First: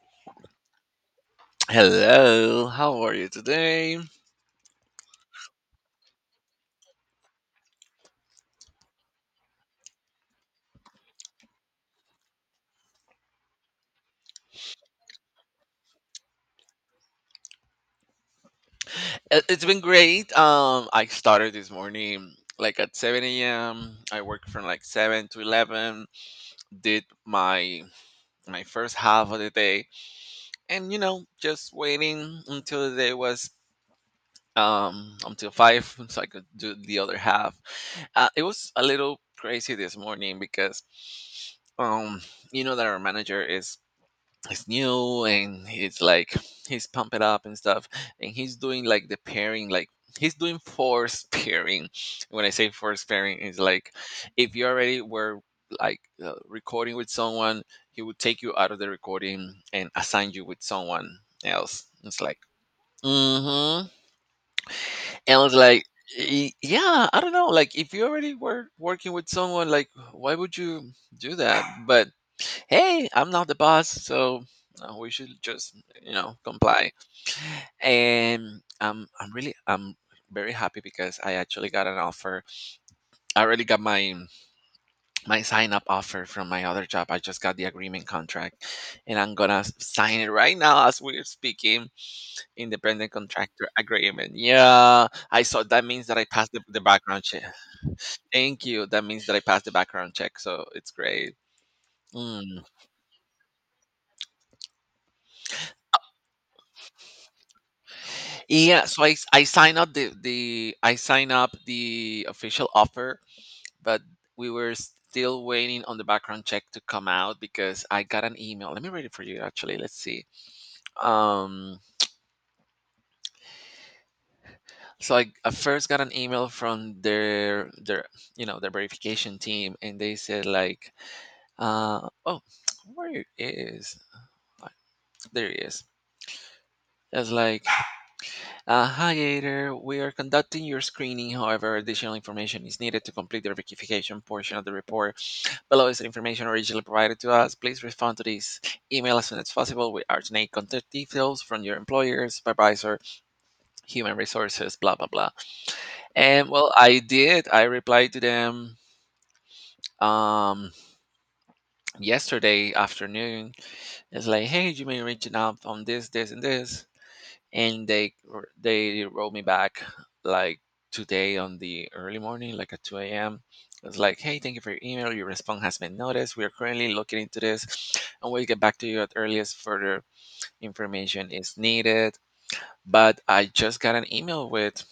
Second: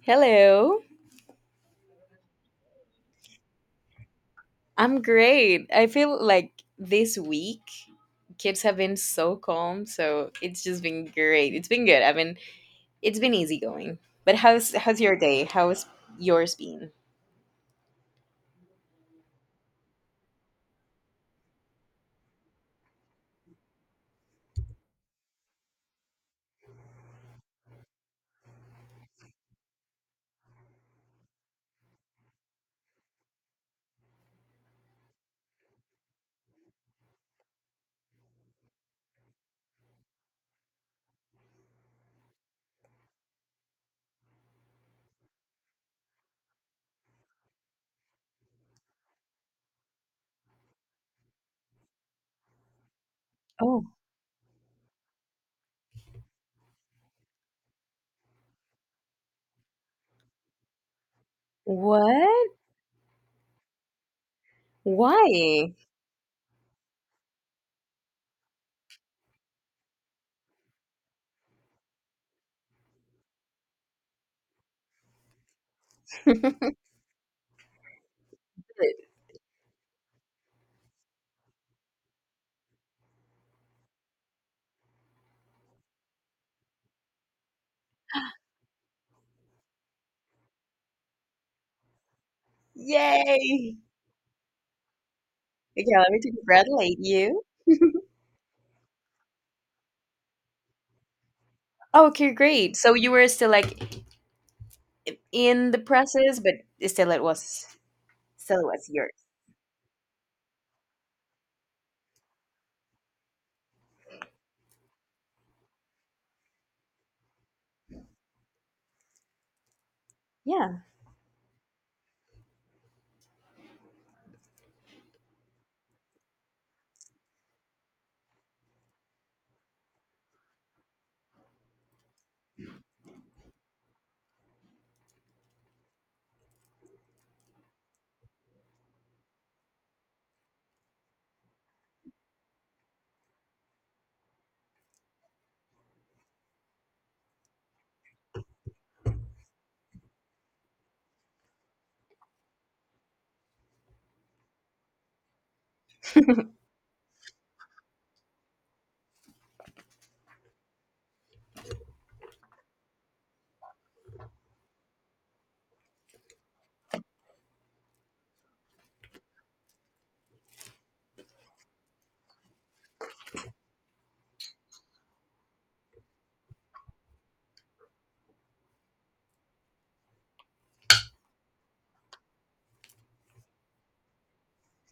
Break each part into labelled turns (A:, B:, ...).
A: Hello.
B: Hello, how are you today?
A: I'm great. I feel like this week kids have been so calm, so it's just been great. It's been good. I mean, it's been easy going. But how's your day? How's yours been?
B: It's been great. I started this morning like at 7 a.m. I worked from like 7 to 11. Did my first half of the day, and you know, just waiting until the day was until 5 so I could do the other half. It was a little crazy this morning because um you know that our manager is it's new, and it's like he's pump it up and stuff, and he's doing like the pairing, like he's doing force pairing. When I say force pairing, it's
A: Oh,
B: like if you already were like recording with someone, he would take you out of the recording and assign you with someone else. It's like
A: what?
B: mm-hmm. And I was
A: Why?
B: like, Yeah, I don't know. Like, if you already were working with someone, like, why would you do that? But hey, I'm not the boss, so we should just, you know, comply. And I'm really, I'm very happy because I actually got an offer. I already got my sign up offer from my other job. I just got the agreement contract, and I'm gonna sign it right now as we're speaking. Independent contractor
A: Yay!
B: agreement. Yeah, I saw that
A: Okay,
B: means
A: let
B: that
A: me
B: I passed the
A: congratulate
B: background check.
A: you.
B: Thank you. That means that I passed the background check. So it's great.
A: Okay,
B: Mm.
A: great. So you were still like in the process, but still it was still it
B: Yeah,
A: was
B: so
A: yours.
B: I sign up the I sign up the official offer, but we were still waiting on the background check to come out because I got an email. Let me read it for you actually. Let's see.
A: Yeah.
B: Um so I first got an email from their you know their verification team, and they said like oh where it is. Fuck, there it is. It's like hi Gator, we are conducting your screening, however additional information is needed to complete the verification portion of the report. Below is the information originally provided to us, please respond to this email as soon as possible. We alternate contact details from your employer, supervisor, human resources, blah blah blah. And well, I did, I replied to them um yesterday afternoon. It's like hey, you may reach out on this and this, and they wrote me back like today on the early morning, like at 2 a.m. It's like hey, thank you for your email, your response has been noticed, we are currently looking into this and we'll get back to you at earliest further information is needed. But I just got an email with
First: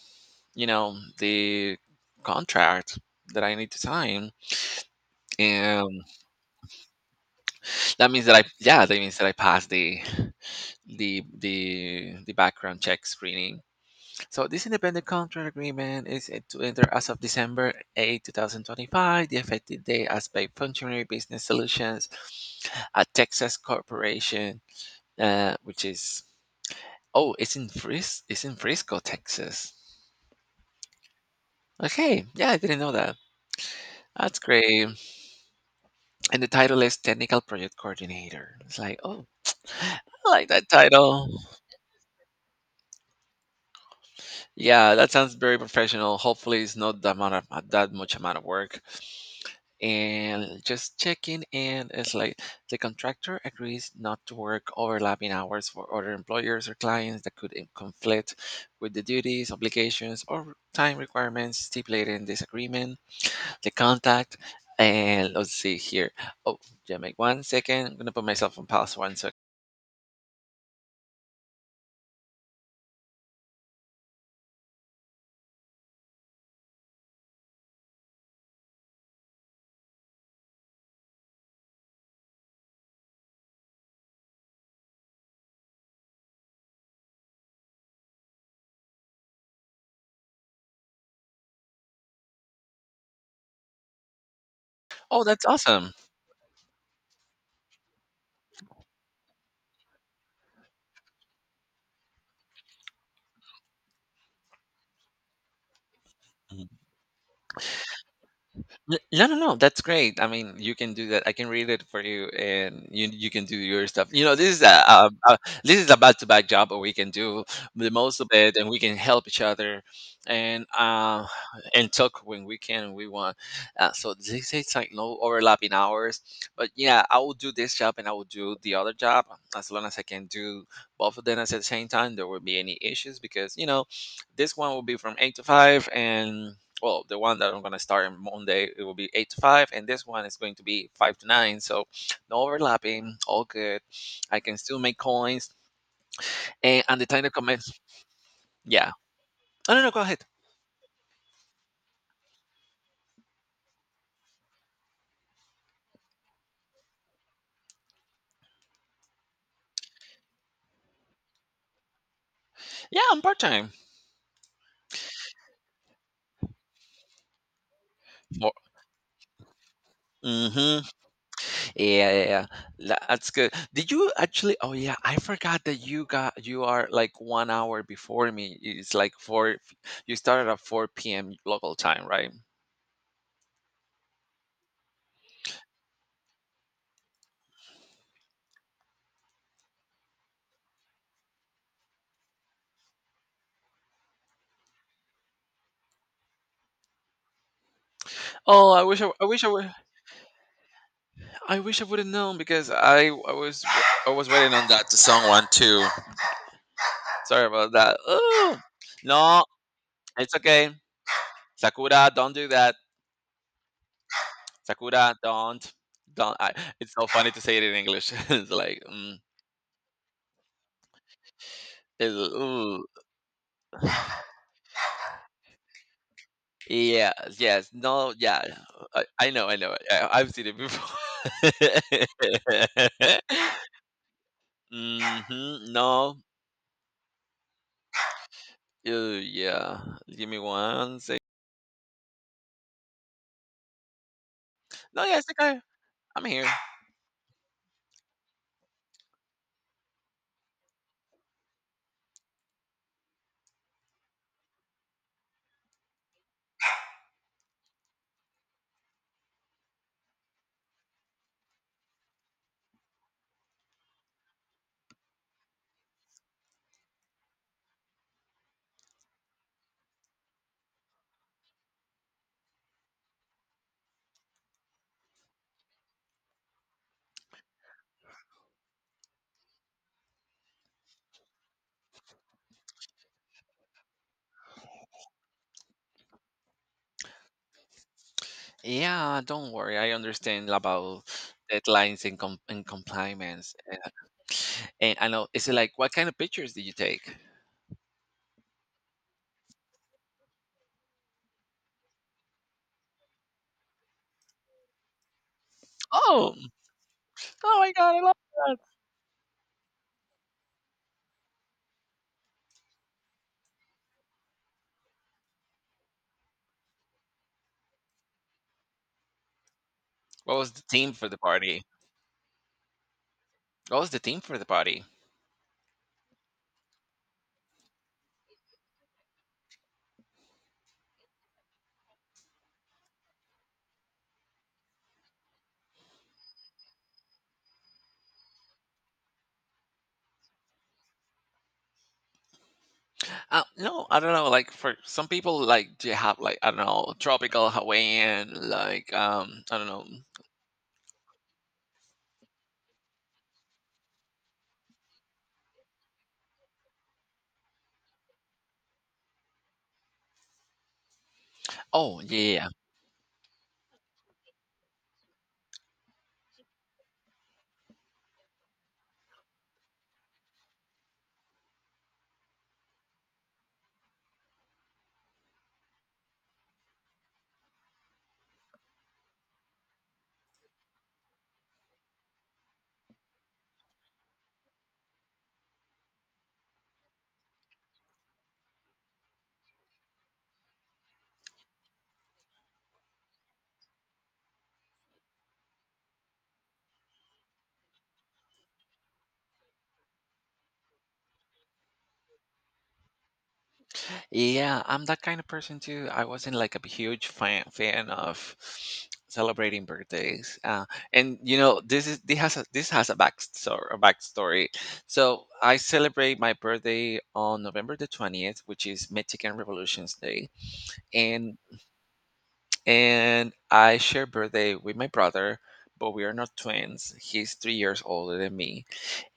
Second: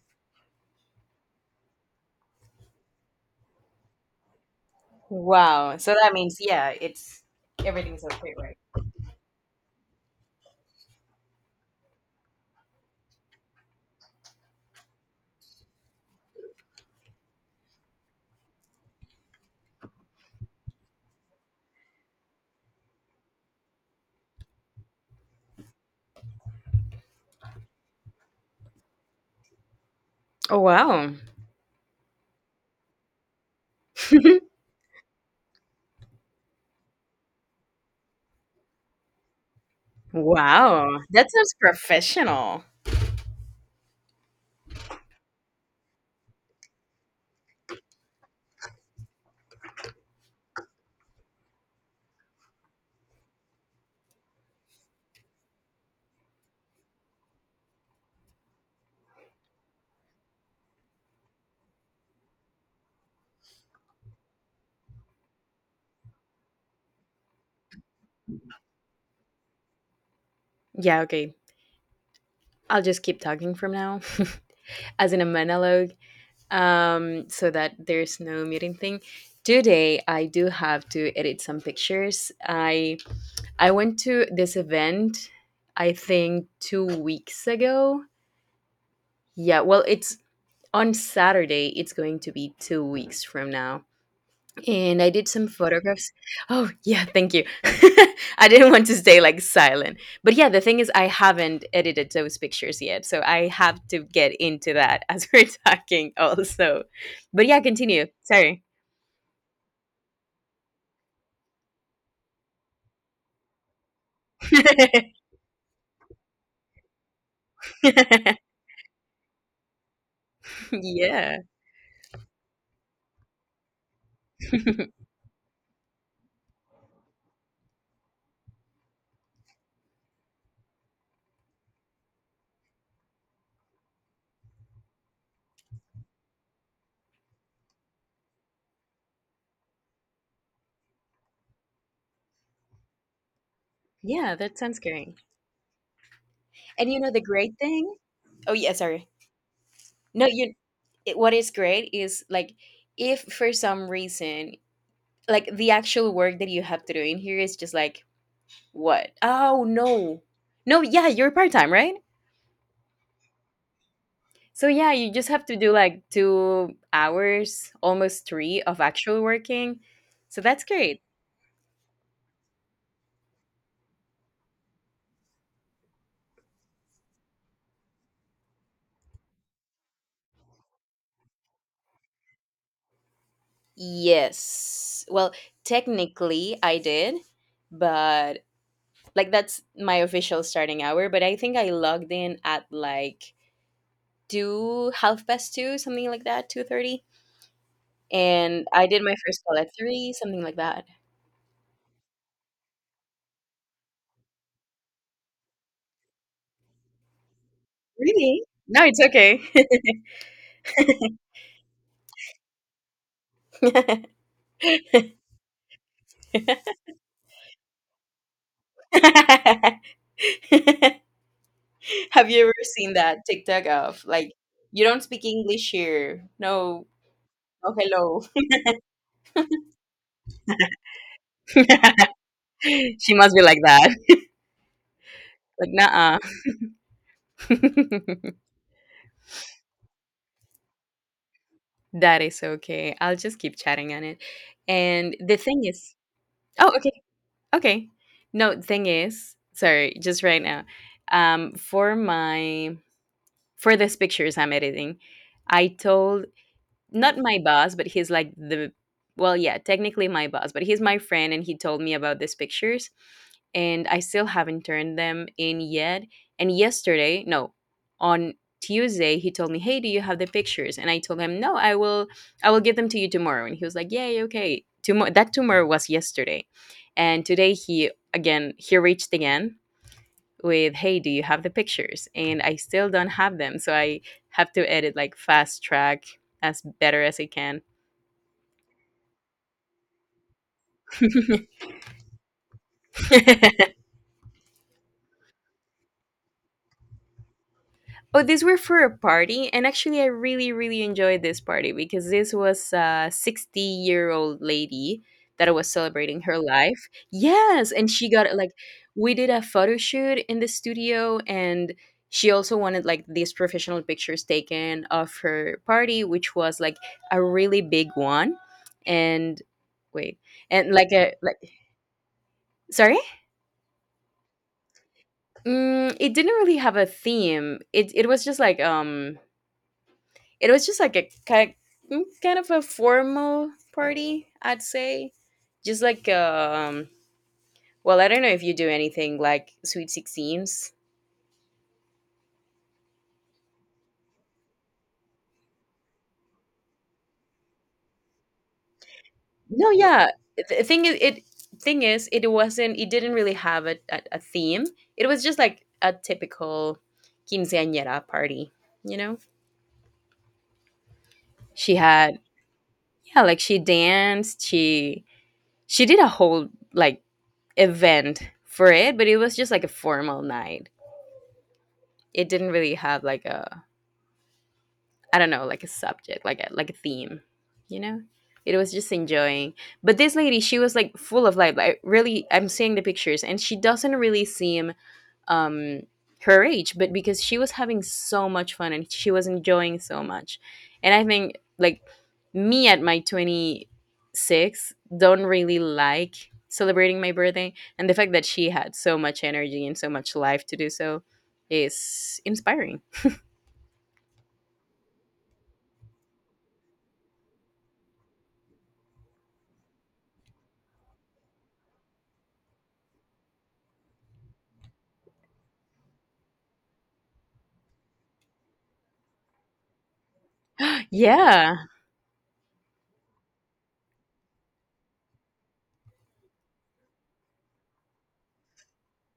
B: you know the contract that I need to sign.
A: Wow. So
B: And
A: that means, yeah, it's everything's okay, right?
B: that means that I passed the the background check screening. So this independent contract agreement is set to enter as of December 8, 2025. The effective date as by Functionary Business Solutions, a Texas corporation, which is it's in Frisco, Texas.
A: Oh, wow.
B: Okay, yeah, I didn't know that. That's great. And the title is Technical Project Coordinator. It's like, oh, I like that
A: Wow. That
B: title.
A: sounds professional.
B: Yeah, that sounds very professional. Hopefully, it's not that that much amount of work. And just checking in, it's like the contractor agrees not to work overlapping hours for other employers or clients that could conflict with the duties, obligations, or time requirements stipulated in this agreement. The contact, and let's see here, oh yeah, make 1 second, I'm gonna put myself on pause one sec.
A: Yeah, okay. I'll just keep talking from now, as in a monologue, so that there's no muting thing. Today, I do have to edit some pictures. I went to this event, I think 2 weeks ago. Yeah, well, it's on Saturday. It's going to be 2 weeks from now. And I
B: Oh,
A: did
B: that's
A: some
B: awesome.
A: photographs. Oh, yeah, thank you. I didn't want to stay like silent. But yeah, the thing is, I haven't edited those pictures yet. So I have to get into that as we're talking also. But yeah, continue. Sorry.
B: No, no, no. That's great. I mean, you can do that. I can read it for you, and you can do your stuff. You know, this is a this is a back to back job, but we can do the most of it, and we can help each other, and uh,
A: Yeah.
B: and talk when we can and we want. So this is like no overlapping hours. But yeah, I will do this job and I will do the other job as long as I can do both of them at the same time. There will be any issues because you know, this one will be from eight to five, and well, the one that I'm going to start on Monday, it will be 8 to 5, and this one is going to be 5 to 9, so no overlapping, all good.
A: Yeah,
B: I can
A: that
B: still
A: sounds
B: make
A: great.
B: coins, and
A: And
B: at
A: you
B: the
A: know, the
B: time that
A: great
B: commence.
A: thing? Oh, yeah,
B: Yeah,
A: sorry.
B: I don't know, go ahead.
A: No, you. What is great is like, if for some reason, like the actual work that you have to do in here is just like, what? Oh no. No, yeah, you're part-time, right?
B: Yeah, I'm part-time.
A: So yeah, you just have to do like 2 hours, almost
B: Mo-
A: three of actual working. So that's
B: Mm-hmm.
A: great.
B: Yeah, yeah, yeah. That's good. Did you actually? Oh, yeah. I forgot that you are like 1 hour before me. It's like four. You started at four p.m. local time, right?
A: Yes. Well, technically I did, but like that's my official starting hour, but I think I logged in at like two half past two, something like that, 2:30. And
B: Oh,
A: I did my
B: I wish
A: first
B: I
A: call at
B: were.
A: 3, something like that.
B: I wish I would have known because I was waiting on that to someone too. Sorry about that.
A: Really?
B: Oh
A: No, it's okay.
B: no, it's okay. Sakura, don't do that. Sakura, don't, don't. It's so funny to say it in English. It's like, mm, it's,
A: Have you ever
B: ooh.
A: seen that TikTok of like, you don't speak English here? No,
B: Yeah, yes,
A: no
B: no,
A: hello.
B: yeah. I know, I've seen it before.
A: She must be like that. Like,
B: Hmm no,
A: nah.
B: yeah. Give me one sec.
A: That is okay. I'll just keep chatting on it.
B: No,
A: And
B: yeah, it's
A: the
B: okay.
A: thing is,
B: I'm here.
A: oh okay, okay. No, the thing is, sorry, just right now. For my for these pictures I'm editing, I told, not my boss, but he's like the well, yeah, technically my boss, but he's my friend, and he told me about these pictures, and I still haven't turned them in yet. And yesterday, no, on Tuesday, he told me, "Hey, do you have the pictures?" And I told him, "No, I will give them to you tomorrow." And he was like, "Yay, okay." Tomorrow, that tomorrow was yesterday. And today, he reached again with, "Hey, do you have the pictures?" And I still don't have them, so I have to edit like fast track, as better as I can.
B: Yeah, don't worry. I understand about deadlines and, and compliance. And I know, is it like, what kind of pictures did you take?
A: Oh, these were for a party, and actually, I really, really enjoyed this party because this was a 60-year-old lady that was celebrating
B: Oh,
A: her life.
B: oh my
A: Yes, and
B: God, I
A: she
B: love
A: got like,
B: that.
A: we did a photo shoot in the studio, and she also wanted like these professional pictures taken of her party, which was like a really big one, and wait,
B: What was the
A: and
B: theme for the party?
A: sorry,
B: What was the theme for the party?
A: it didn't really have a theme. It was just like, it was just like a kind of a formal party, I'd say. Just like, well, I don't know if you do anything like sweet 16s.
B: No, I don't know. Like for some people, like do you have like I don't know, tropical Hawaiian, like I don't
A: No, no,
B: know.
A: yeah. The thing is it wasn't it didn't really have a theme. It was just like a typical quinceañera party, you know? She
B: Oh
A: had.
B: yeah,
A: Yeah, like she danced, she did a whole like event for it, but it was just like a formal night. It didn't really have like a, I don't know, like a subject, like a theme, you know? It was just enjoying. But this lady, she was like full of life. Like, really, I'm seeing the pictures and she doesn't really seem, um her age, but because she was having so much fun and she was enjoying so much. And I think like, me at my 26 don't really like celebrating my birthday, and the fact that she had so much energy and so much life to do so is inspiring.
B: yeah, I'm that kind of person too. I wasn't like a huge fan of celebrating birthdays. And you know, this has a backstory a backstory. So I celebrate my birthday on November the 20th, which is Mexican Revolution's Day. And
A: Yeah.
B: and I share birthday with my brother, but we are not twins. He's 3 years older than me,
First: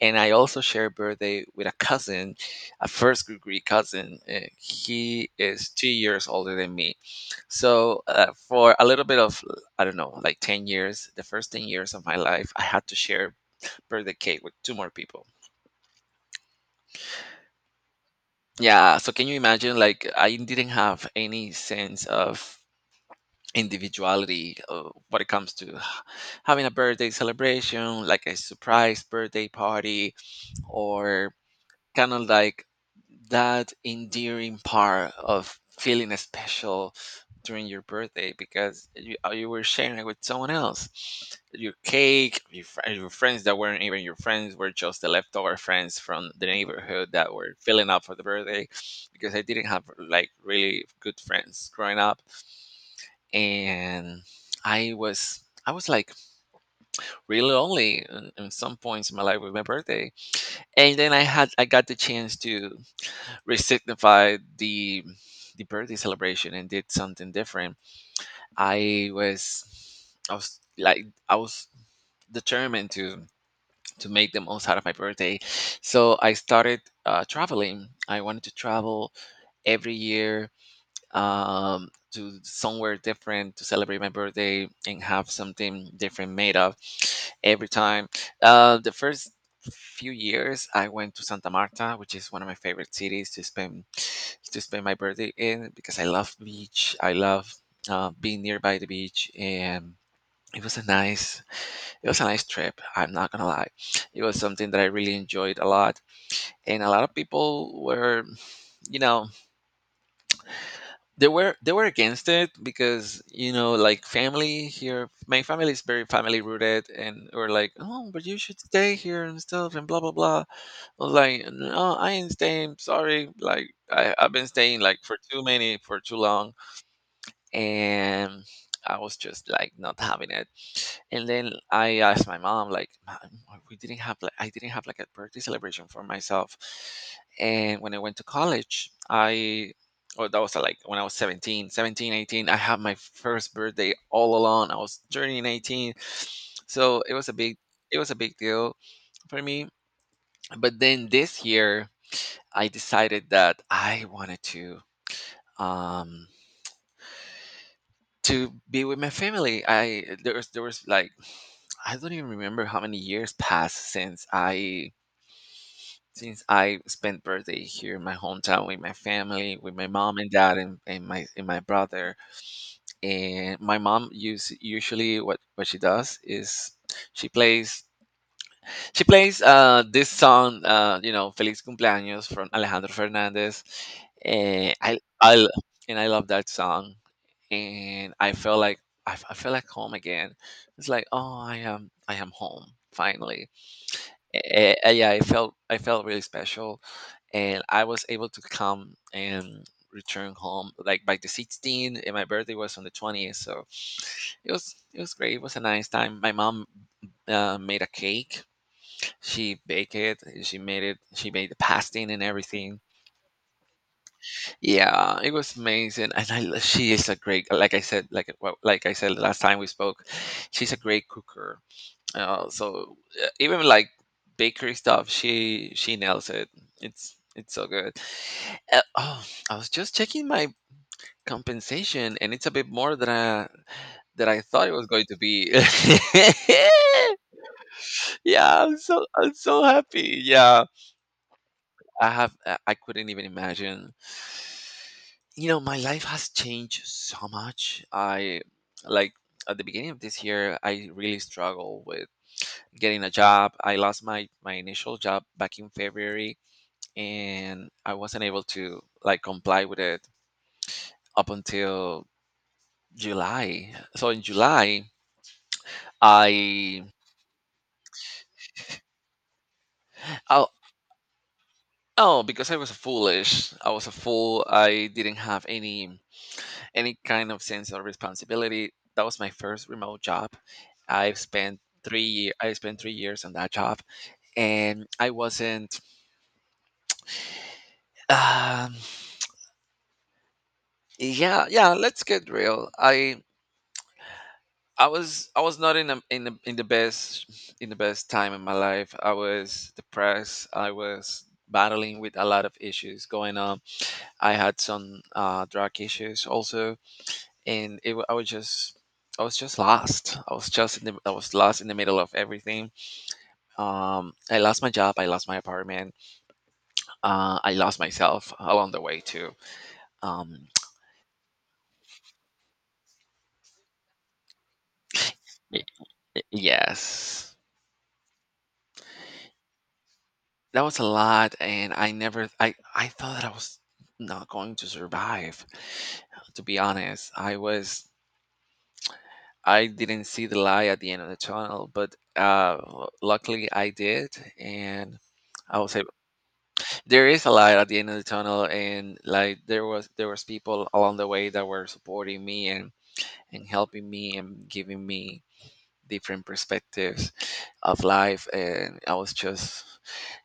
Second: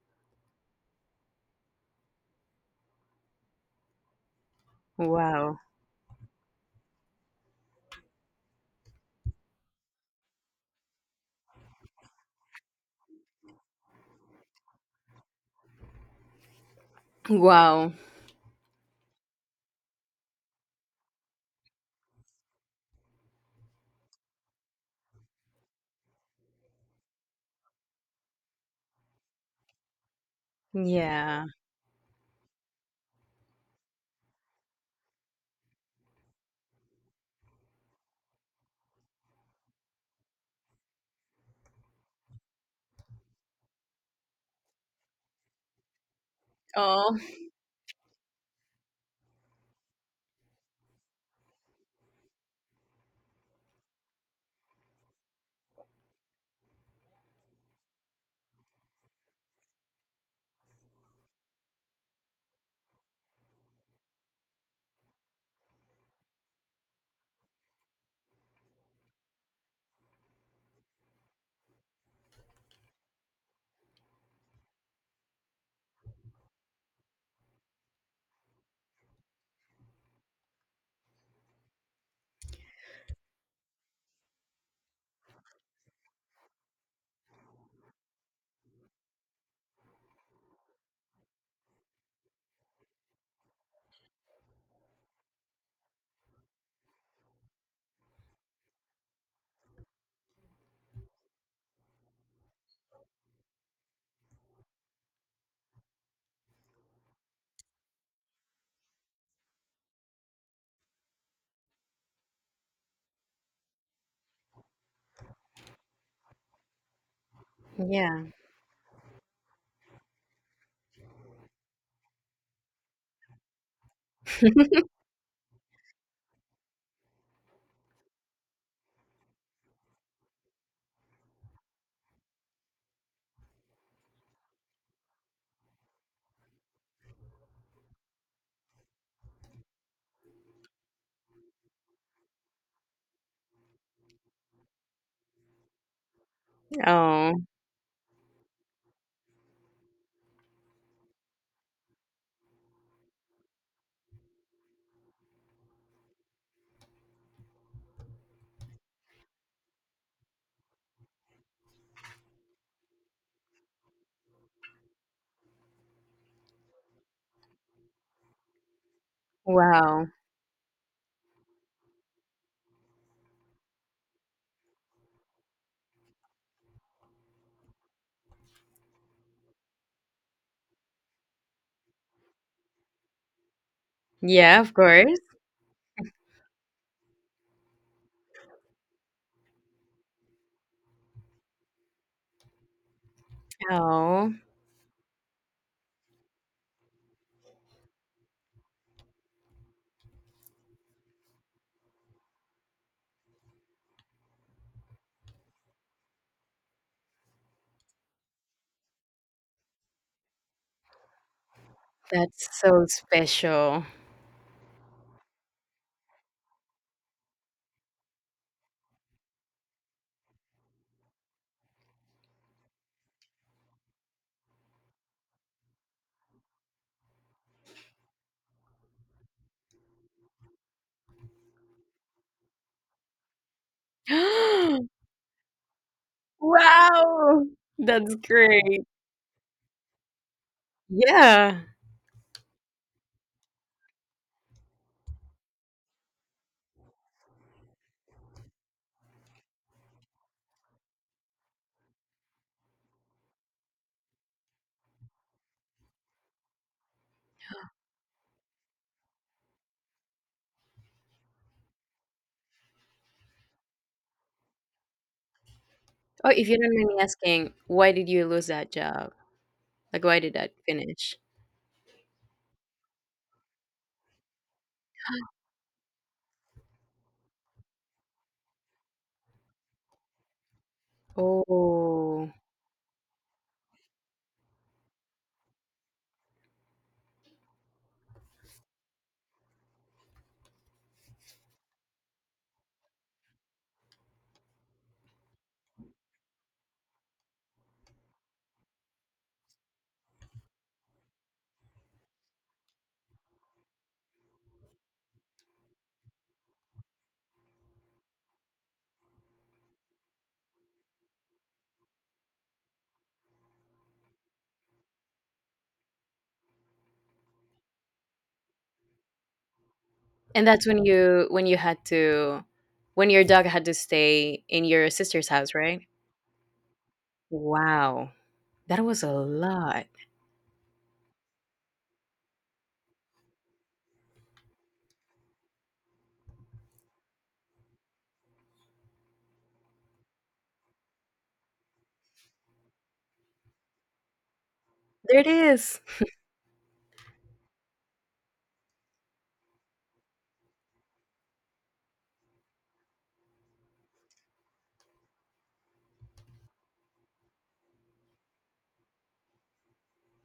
B: and I also share a birthday with a cousin, a first degree cousin. He
A: Wow.
B: is 2 years older than me. So, for a little bit of, I don't know, like 10 years, the first 10 years of my life, I had to share birthday cake with two more people.
A: Wow.
B: Yeah. So, can you imagine? Like, I didn't have any sense of individuality when it comes to having a birthday celebration, like a surprise birthday party, or
A: Yeah.
B: kind of like that endearing part of feeling special during your birthday, because you, you were sharing it with someone else. Your cake, your friends that weren't even your friends were just the leftover friends from the neighborhood
A: Oh.
B: that were filling up for the birthday, because I didn't have like really good friends growing up. And I was. I was like really lonely in some points in my life with my birthday, and then I got the chance to resignified the birthday celebration and did something different. I was I was determined to make the most out of my birthday, so I started traveling. I wanted to travel every year to somewhere different to celebrate my birthday and have something different made up every time. The first few years, I went to Santa Marta, which is one of my favorite cities to spend my birthday in because I love beach. I love being nearby the beach. And it was a nice, it was a nice trip. I'm not gonna lie, it was something that I really enjoyed a lot, and a lot of people were, you know, they were against it, because you know, like family here, my family is very family rooted, and were like oh, but
A: Yeah.
B: you should stay here and stuff, and blah blah blah. I was like no, I ain't staying, sorry. Like I've been staying like for too many for too long, and I was just like not having it. And then I asked my mom, like, "Mom, we didn't have like I didn't have like a birthday celebration for myself." And when I went to college, I oh that was like when I was 18. I had my first birthday all alone. I was turning 18. So it was a
A: Oh,
B: big it was a big deal for me. But then this year I decided that I wanted um to be with my family. I there was There was like I don't even remember how many years passed since I spent birthday here in my hometown with my family, with my
A: wow.
B: mom and dad, and my brother. And my mom use usually what she does is she plays she plays this song, you know, Feliz Cumpleaños from Alejandro Fernandez.
A: Yeah,
B: And
A: of
B: I,
A: course.
B: I, l- and I love that song. And I felt like I feel like home again. It's like, oh, I am home finally.
A: Oh,
B: Yeah, I felt really special, and I was able to come and return home like by the 16th, and my birthday was on the 20th, so it was great. It was a nice time. My mom made a cake. She baked it, she made the pasting and
A: that's
B: everything.
A: so special.
B: Yeah, it was amazing. She is a great, like I said like well, like I said last time we spoke, she's a great cooker. uh, so Even like bakery stuff, she nails it. It's so good. uh, oh I was just checking my compensation, and it's a bit more than I thought it was going to be.
A: Wow. That's
B: Yeah,
A: great.
B: I'm so happy. Yeah,
A: Yeah.
B: I have I couldn't even imagine. You know, my life has changed so much. I like At the beginning of this year, I really struggled with getting a job. I lost my initial job back in February, and I wasn't able to like comply with it up until July. So in July,
A: Oh, if you don't
B: I
A: mind me asking, why did you lose that job? Like, why did
B: oh,
A: that finish?
B: oh, because I was foolish. I was a fool. I didn't have any kind of sense of responsibility. That was my first remote job.
A: Oh,
B: I spent 3 years on that job, and I wasn't. Um, yeah, yeah. Let's get real. I was not in a, in the best time in my life. I was depressed. I was battling with a lot of issues going on. I had some drug issues also, and it, wa- I was just lost. I was lost in the middle of everything. I lost my job, I lost my apartment. I lost myself along the way too. um
A: and that's when your dog had to stay in your sister's house,
B: y-
A: right?
B: yes,
A: Wow. That was a lot.
B: that was a lot, and I thought that I was not going to survive. To be honest, I didn't see the light at the end of the tunnel, but luckily I did. And
A: There it
B: I would say
A: is.
B: there is a light at the end of the tunnel, and like there was people along the way that were supporting me, and. And helping me and giving me different perspectives of life, and I was just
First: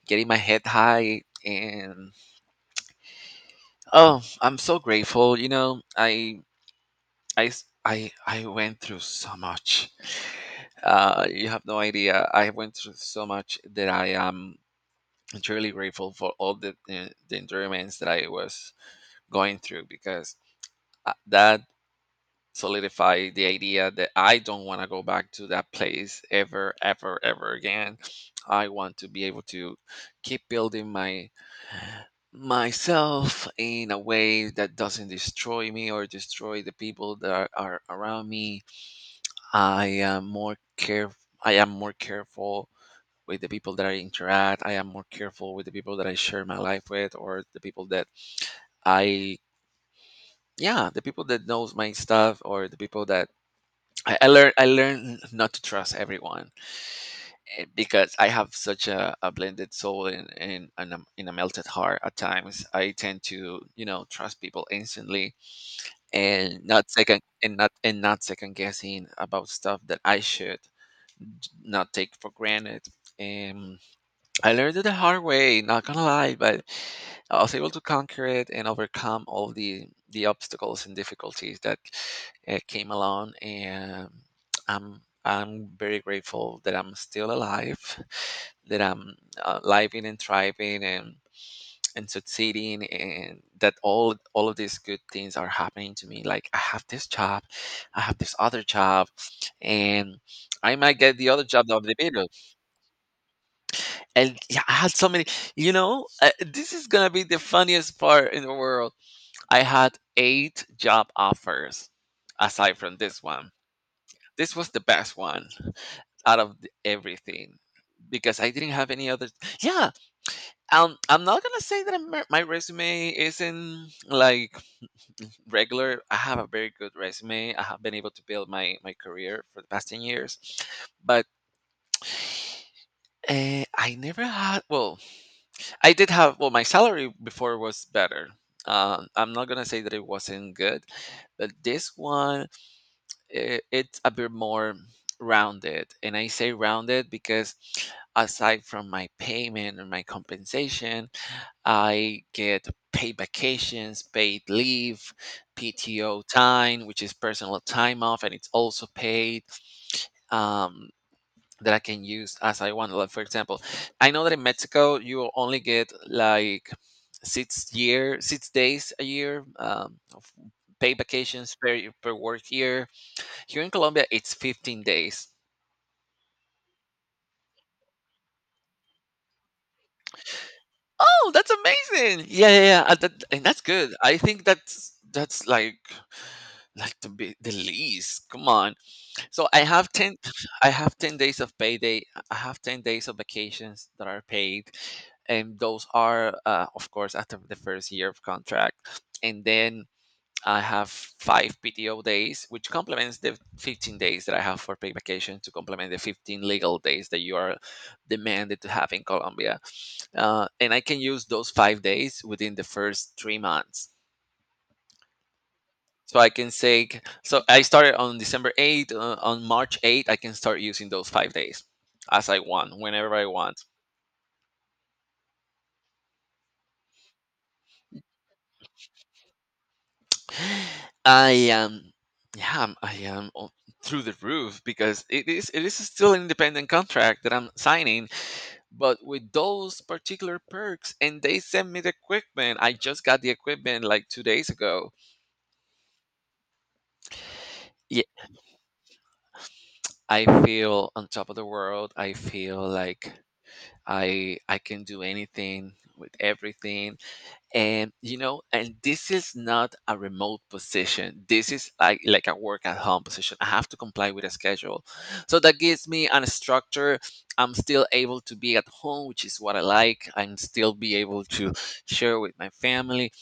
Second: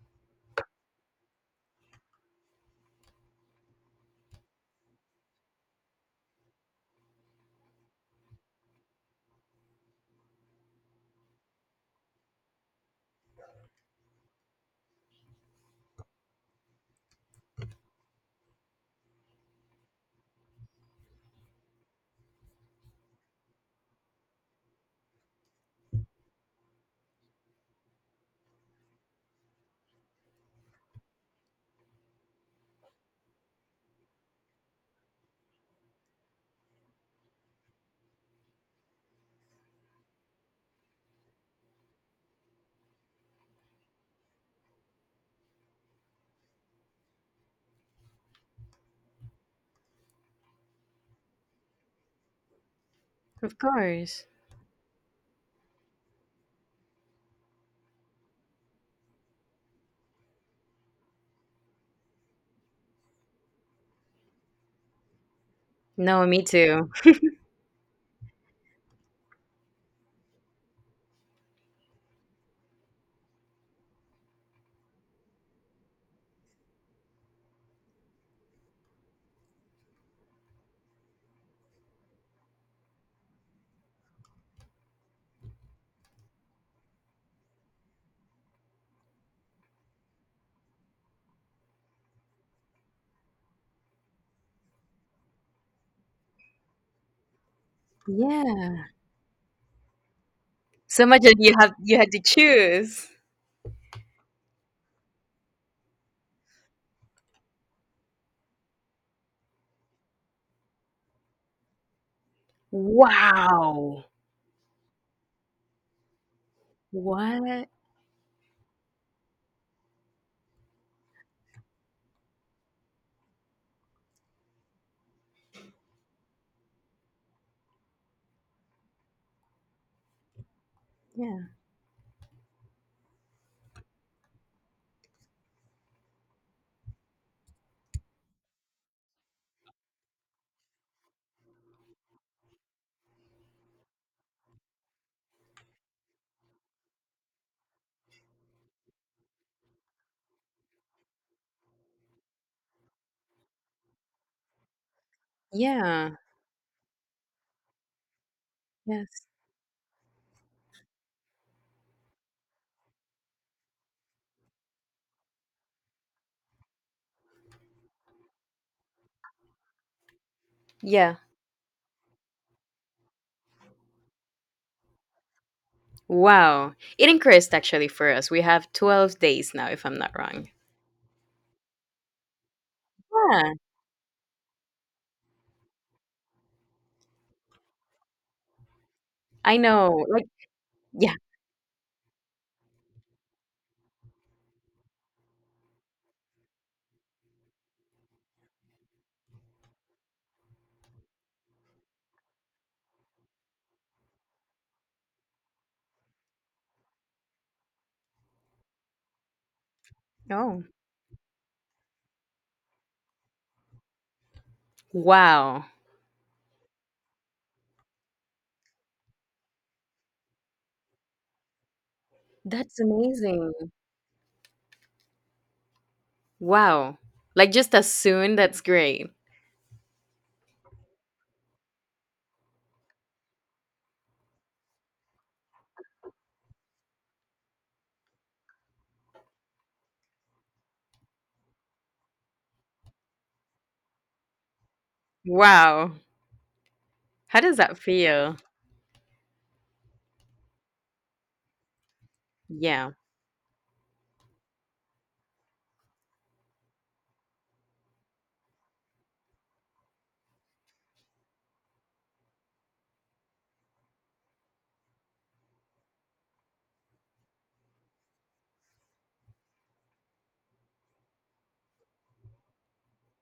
B: getting my head high. And oh, I'm so grateful, you know. I went through so much. You have no idea, I went through so much that I am truly grateful for all the environments that I was going through, because that solidify the idea that I don't want to go back to that place ever, ever, ever again. I want to be able to keep building my myself in a way that doesn't destroy me or destroy the people that are around me. I am more care I am more careful with the people that I interact. I am more careful with the people that I share my life with, or the people that I yeah, the people that knows my stuff, or the people that
A: Of course.
B: I learned, I learned not to trust everyone. Because I have such a blended soul and a, in a melted heart at times. I tend to, you know, trust people instantly
A: No, me
B: and
A: too.
B: not second guessing about stuff that I should not take for granted. And I learned it the hard way, not gonna lie, but I was able to conquer it and overcome all the obstacles and difficulties that came along. And I'm very grateful that I'm still alive, that I'm living and thriving and succeeding, and that all of these good things are happening to me. Like I have this job, I have this other
A: Yeah.
B: job, and I might
A: So
B: get
A: much
B: the
A: that
B: other job of the
A: you had to
B: video.
A: choose.
B: And yeah, I had so many. You know, this is gonna be the funniest part in the world. I had eight job offers aside from this one.
A: Wow.
B: This was the best one out of everything,
A: What?
B: because I didn't have any other. Yeah, I'm not gonna say that my resume isn't like regular. I have a very good resume. I have been able to build my career for the past 10 years, but
A: Yeah.
B: I never had. Well, I did have, well, my salary before was better. I'm not gonna say that it wasn't good, but this one, it's a bit more rounded. And I say rounded because aside from my payment and my compensation, I get paid vacations, paid leave,
A: Yeah.
B: PTO time, which is personal time off, and it's also
A: Yes.
B: paid. Um, that I can use as I want. Like, for example, I know that in Mexico you will only get like 6 days a year, of paid
A: Yeah.
B: vacations per work year. Here in Colombia, it's 15 days.
A: Wow. It increased actually for us. We have 12 days now if I'm not wrong.
B: Oh, that's amazing! Yeah, yeah, yeah. And
A: Yeah.
B: that's good. I think that's like the least. Come on, so
A: I
B: I have
A: know.
B: ten,
A: Like,
B: I have
A: yeah.
B: 10 days of payday. I have 10 days of vacations that are paid, and those are, of course, after the first year of contract. And then I have five PTO days, which complements the 15 days that I have for paid vacation, to complement the 15 legal days that you are demanded to have in Colombia.
A: Oh.
B: And I can use those 5 days within the first 3 months.
A: Wow.
B: So I can say, so I started on December 8th. On March 8th, I can start using those 5 days as I want,
A: That's
B: whenever I
A: amazing.
B: want.
A: Wow. Like, just as soon, that's great.
B: I am, yeah, I am through the roof, because it is still an independent contract that I'm signing, but with those particular perks. And they sent me the equipment. I just got the equipment like 2 days ago.
A: Wow. How does that
B: Yeah,
A: feel?
B: I feel on top of the world. I feel
A: Yeah.
B: like I can do anything with everything. And you know, and this is not a remote position, this is like a work at home position. I have to comply with a schedule, so that gives me a structure. I'm still able to be at home, which is what I like, and still be able to share with my family.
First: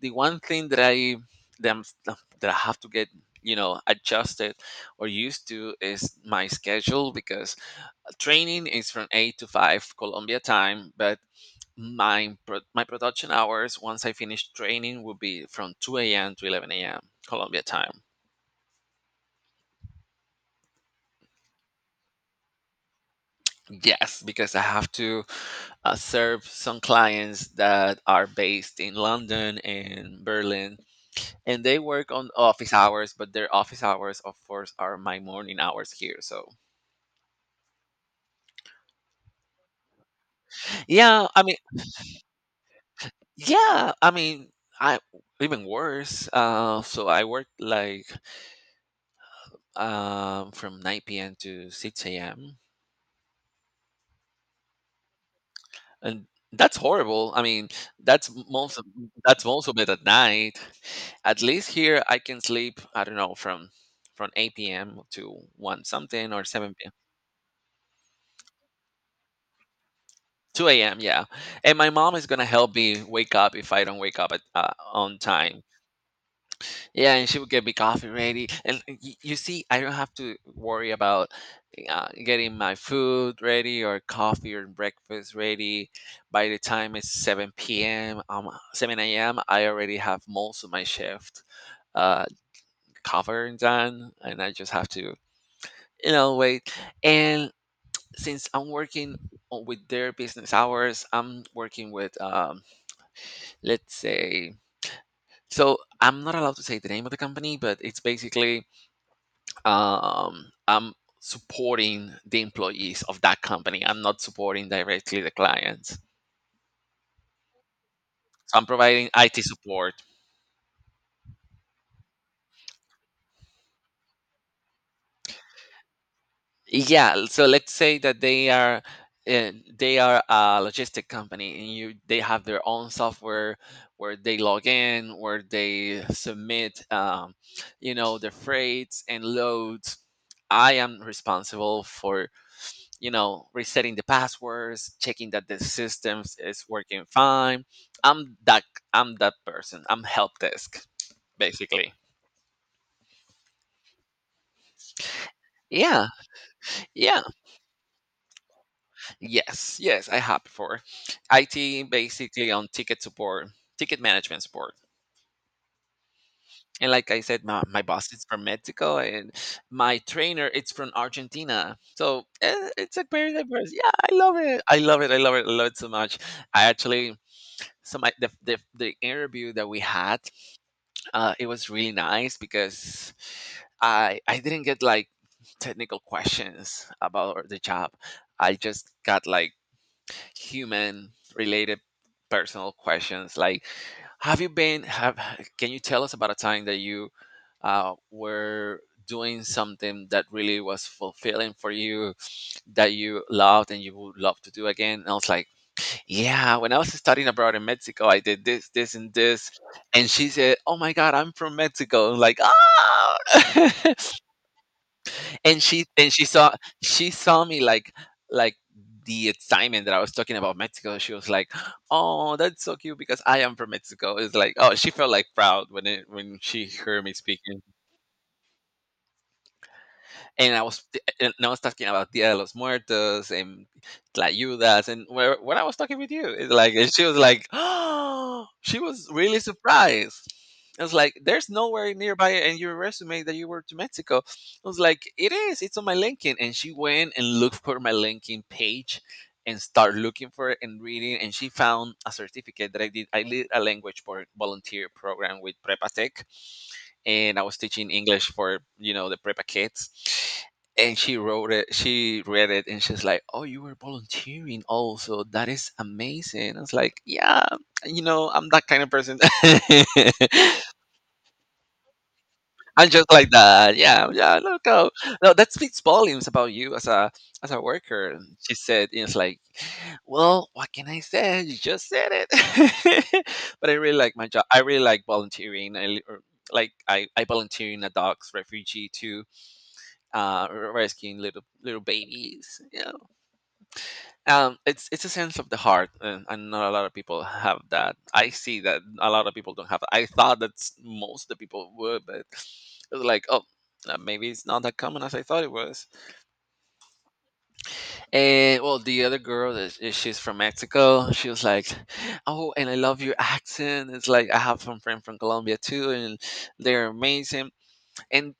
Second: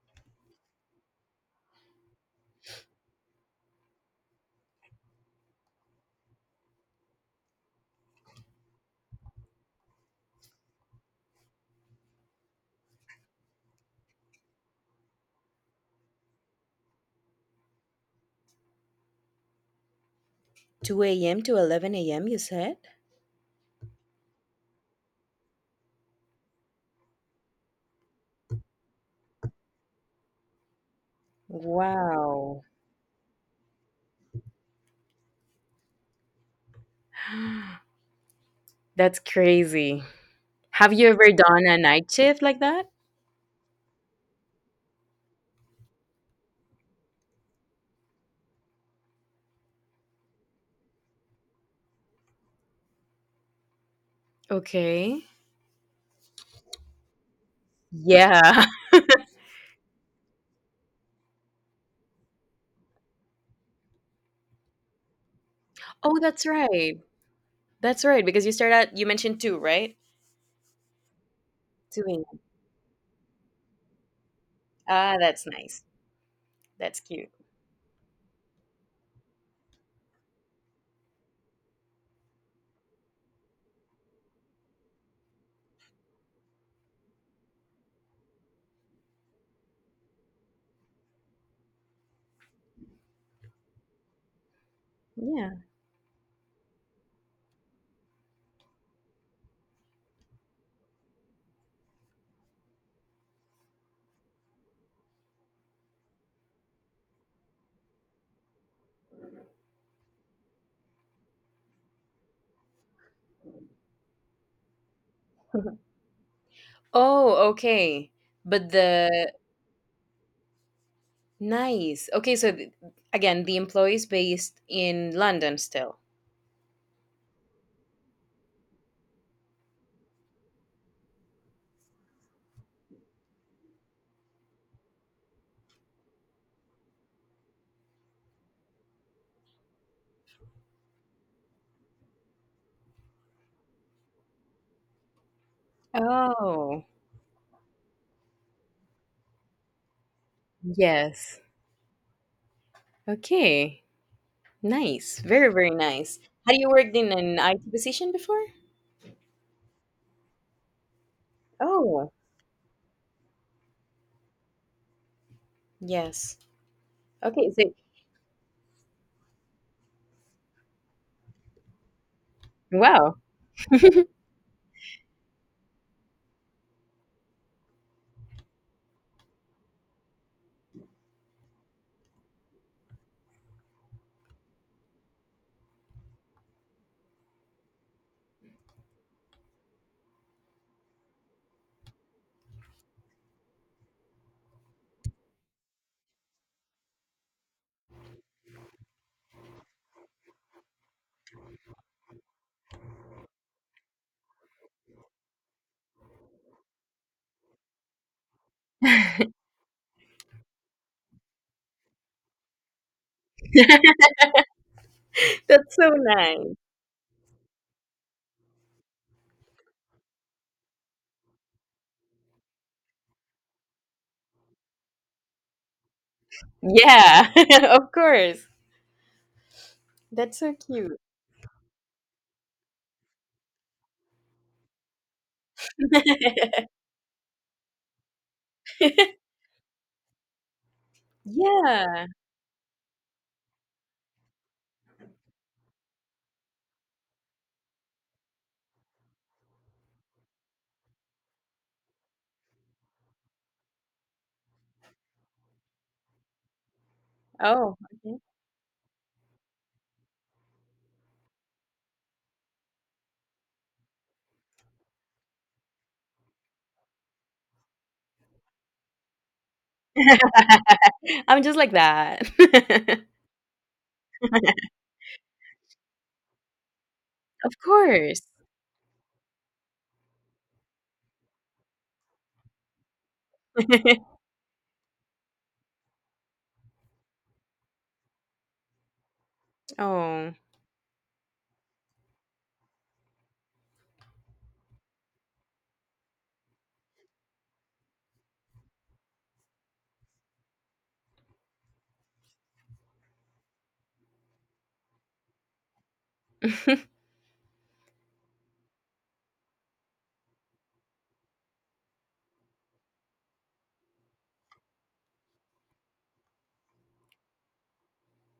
B: The one thing that that, I'm, that I have to get, you know, adjusted or used to, is my schedule, because training is from 8 to 5 Colombia time, but my production hours once I finish training will be from 2 a.m. to 11 a.m. Colombia time.
A: 2 a.m. to 11 a.m., you said?
B: Yes, because I have to serve some clients that are based in London and Berlin, and they work on
A: Wow.
B: office hours, but their office hours, of course, are my morning hours here. So,
A: That's crazy. Have you
B: yeah,
A: ever
B: I mean,
A: done a night shift like that?
B: yeah, I mean, I even worse. So I work like from 9 p.m. to 6 a.m.
A: Okay.
B: And that's horrible. I mean, that's m-
A: Yeah.
B: most of, that's most of it at night. At least here I can sleep, I don't know, from 8 p.m. to 1
A: Oh,
B: something, or
A: that's
B: 7 p.m.
A: right. That's right. Because you start at you mentioned two, right?
B: 2 a.m. Yeah. And my mom
A: Doing.
B: is going to help me wake up if I don't wake up at,
A: Ah,
B: on
A: that's
B: time.
A: nice. That's
B: Yeah, and
A: cute.
B: she would get me coffee ready. And you see, I don't have to worry about getting my food ready or coffee or breakfast ready. By the time it's 7 p.m., 7 a.m., I already have most of my shift uh, covered and done. And I just have to,
A: Yeah.
B: you know, wait. And since I'm working with their business hours, I'm working with, let's say, so I'm not allowed to say the name of the company, but it's basically I'm supporting the employees of that company. I'm not supporting directly the clients.
A: Oh, okay.
B: So I'm
A: But
B: providing
A: the
B: IT support.
A: Nice. Okay, so again, the employee is based in London still.
B: Yeah. So let's say that uh, they are a logistic company, and you they have their own software where they log in, where they submit, you know, their freights and loads. I am responsible for, you know, resetting the passwords, checking that the systems is
A: Oh,
B: working fine. I'm that I'm that person. I'm help desk
A: yes.
B: basically.
A: Okay. Nice. Very, very
B: Yeah,
A: nice. Had you worked in
B: yeah,
A: an IT position before?
B: yes, yes. I have before. IT
A: Oh,
B: basically on ticket support, ticket management support.
A: yes.
B: And like I said,
A: Okay, so
B: my boss is from Mexico, and my trainer it's from Argentina. So it's a
A: wow.
B: very diverse. Yeah, I love it. I love it so much. I actually the interview that we had it was really nice because I didn't get like technical questions about the job. I just got like human related personal questions like have you been have can you tell us about a time that you were doing something that really was fulfilling for you that you loved and you would love to do again. And I was like, yeah, when I was studying abroad in Mexico, I did this, this, and
A: That's
B: this. And she said, "Oh my God, I'm from Mexico." I'm like, oh. and she
A: so
B: and she saw
A: nice.
B: she saw me like, the excitement that I was talking about Mexico. She was like, "Oh, that's so cute because I am from Mexico." It's like, oh, she felt like proud when she heard me
A: Yeah,
B: speaking.
A: of course. That's so
B: And I was,
A: cute.
B: and I was talking about Dia de los Muertos and Tlayudas, and where, when I was talking with you, it's like, and she was like, oh, she was really surprised. I was like, "There's nowhere
A: Yeah.
B: nearby in your resume that you were to Mexico." I was like, "It is, it's on my LinkedIn," and she went and looked for my LinkedIn page and start looking for it and reading, and she found a certificate that I did a language for volunteer program with prepatech, and I was
A: Oh,
B: teaching
A: okay.
B: English for the prepa kids. And she wrote it. She read it, and she's like, "Oh, you were volunteering also. That is amazing." I was like, "Yeah, I'm that kind of person."
A: I'm just like that.
B: I'm just like that. Yeah, yeah. Look, no, no. That speaks volumes about you as a, as
A: Of
B: a worker.
A: course.
B: She said, "You, it's like, well, what can I say? You just said it." But I really like my job. I really like volunteering. Like I volunteer in a dog's refugee to
A: Oh,
B: rescuing little babies. Yeah. It's a sense of the heart, and not a lot of people have that. I see that a lot of people don't have. I thought that s- Most of the people would, but it's like, oh, maybe it's not that common as I thought it was. And well, the other girl she's from Mexico. She was like, oh, and I love your accent. It's like, I have some friend from Colombia too, and they're amazing. And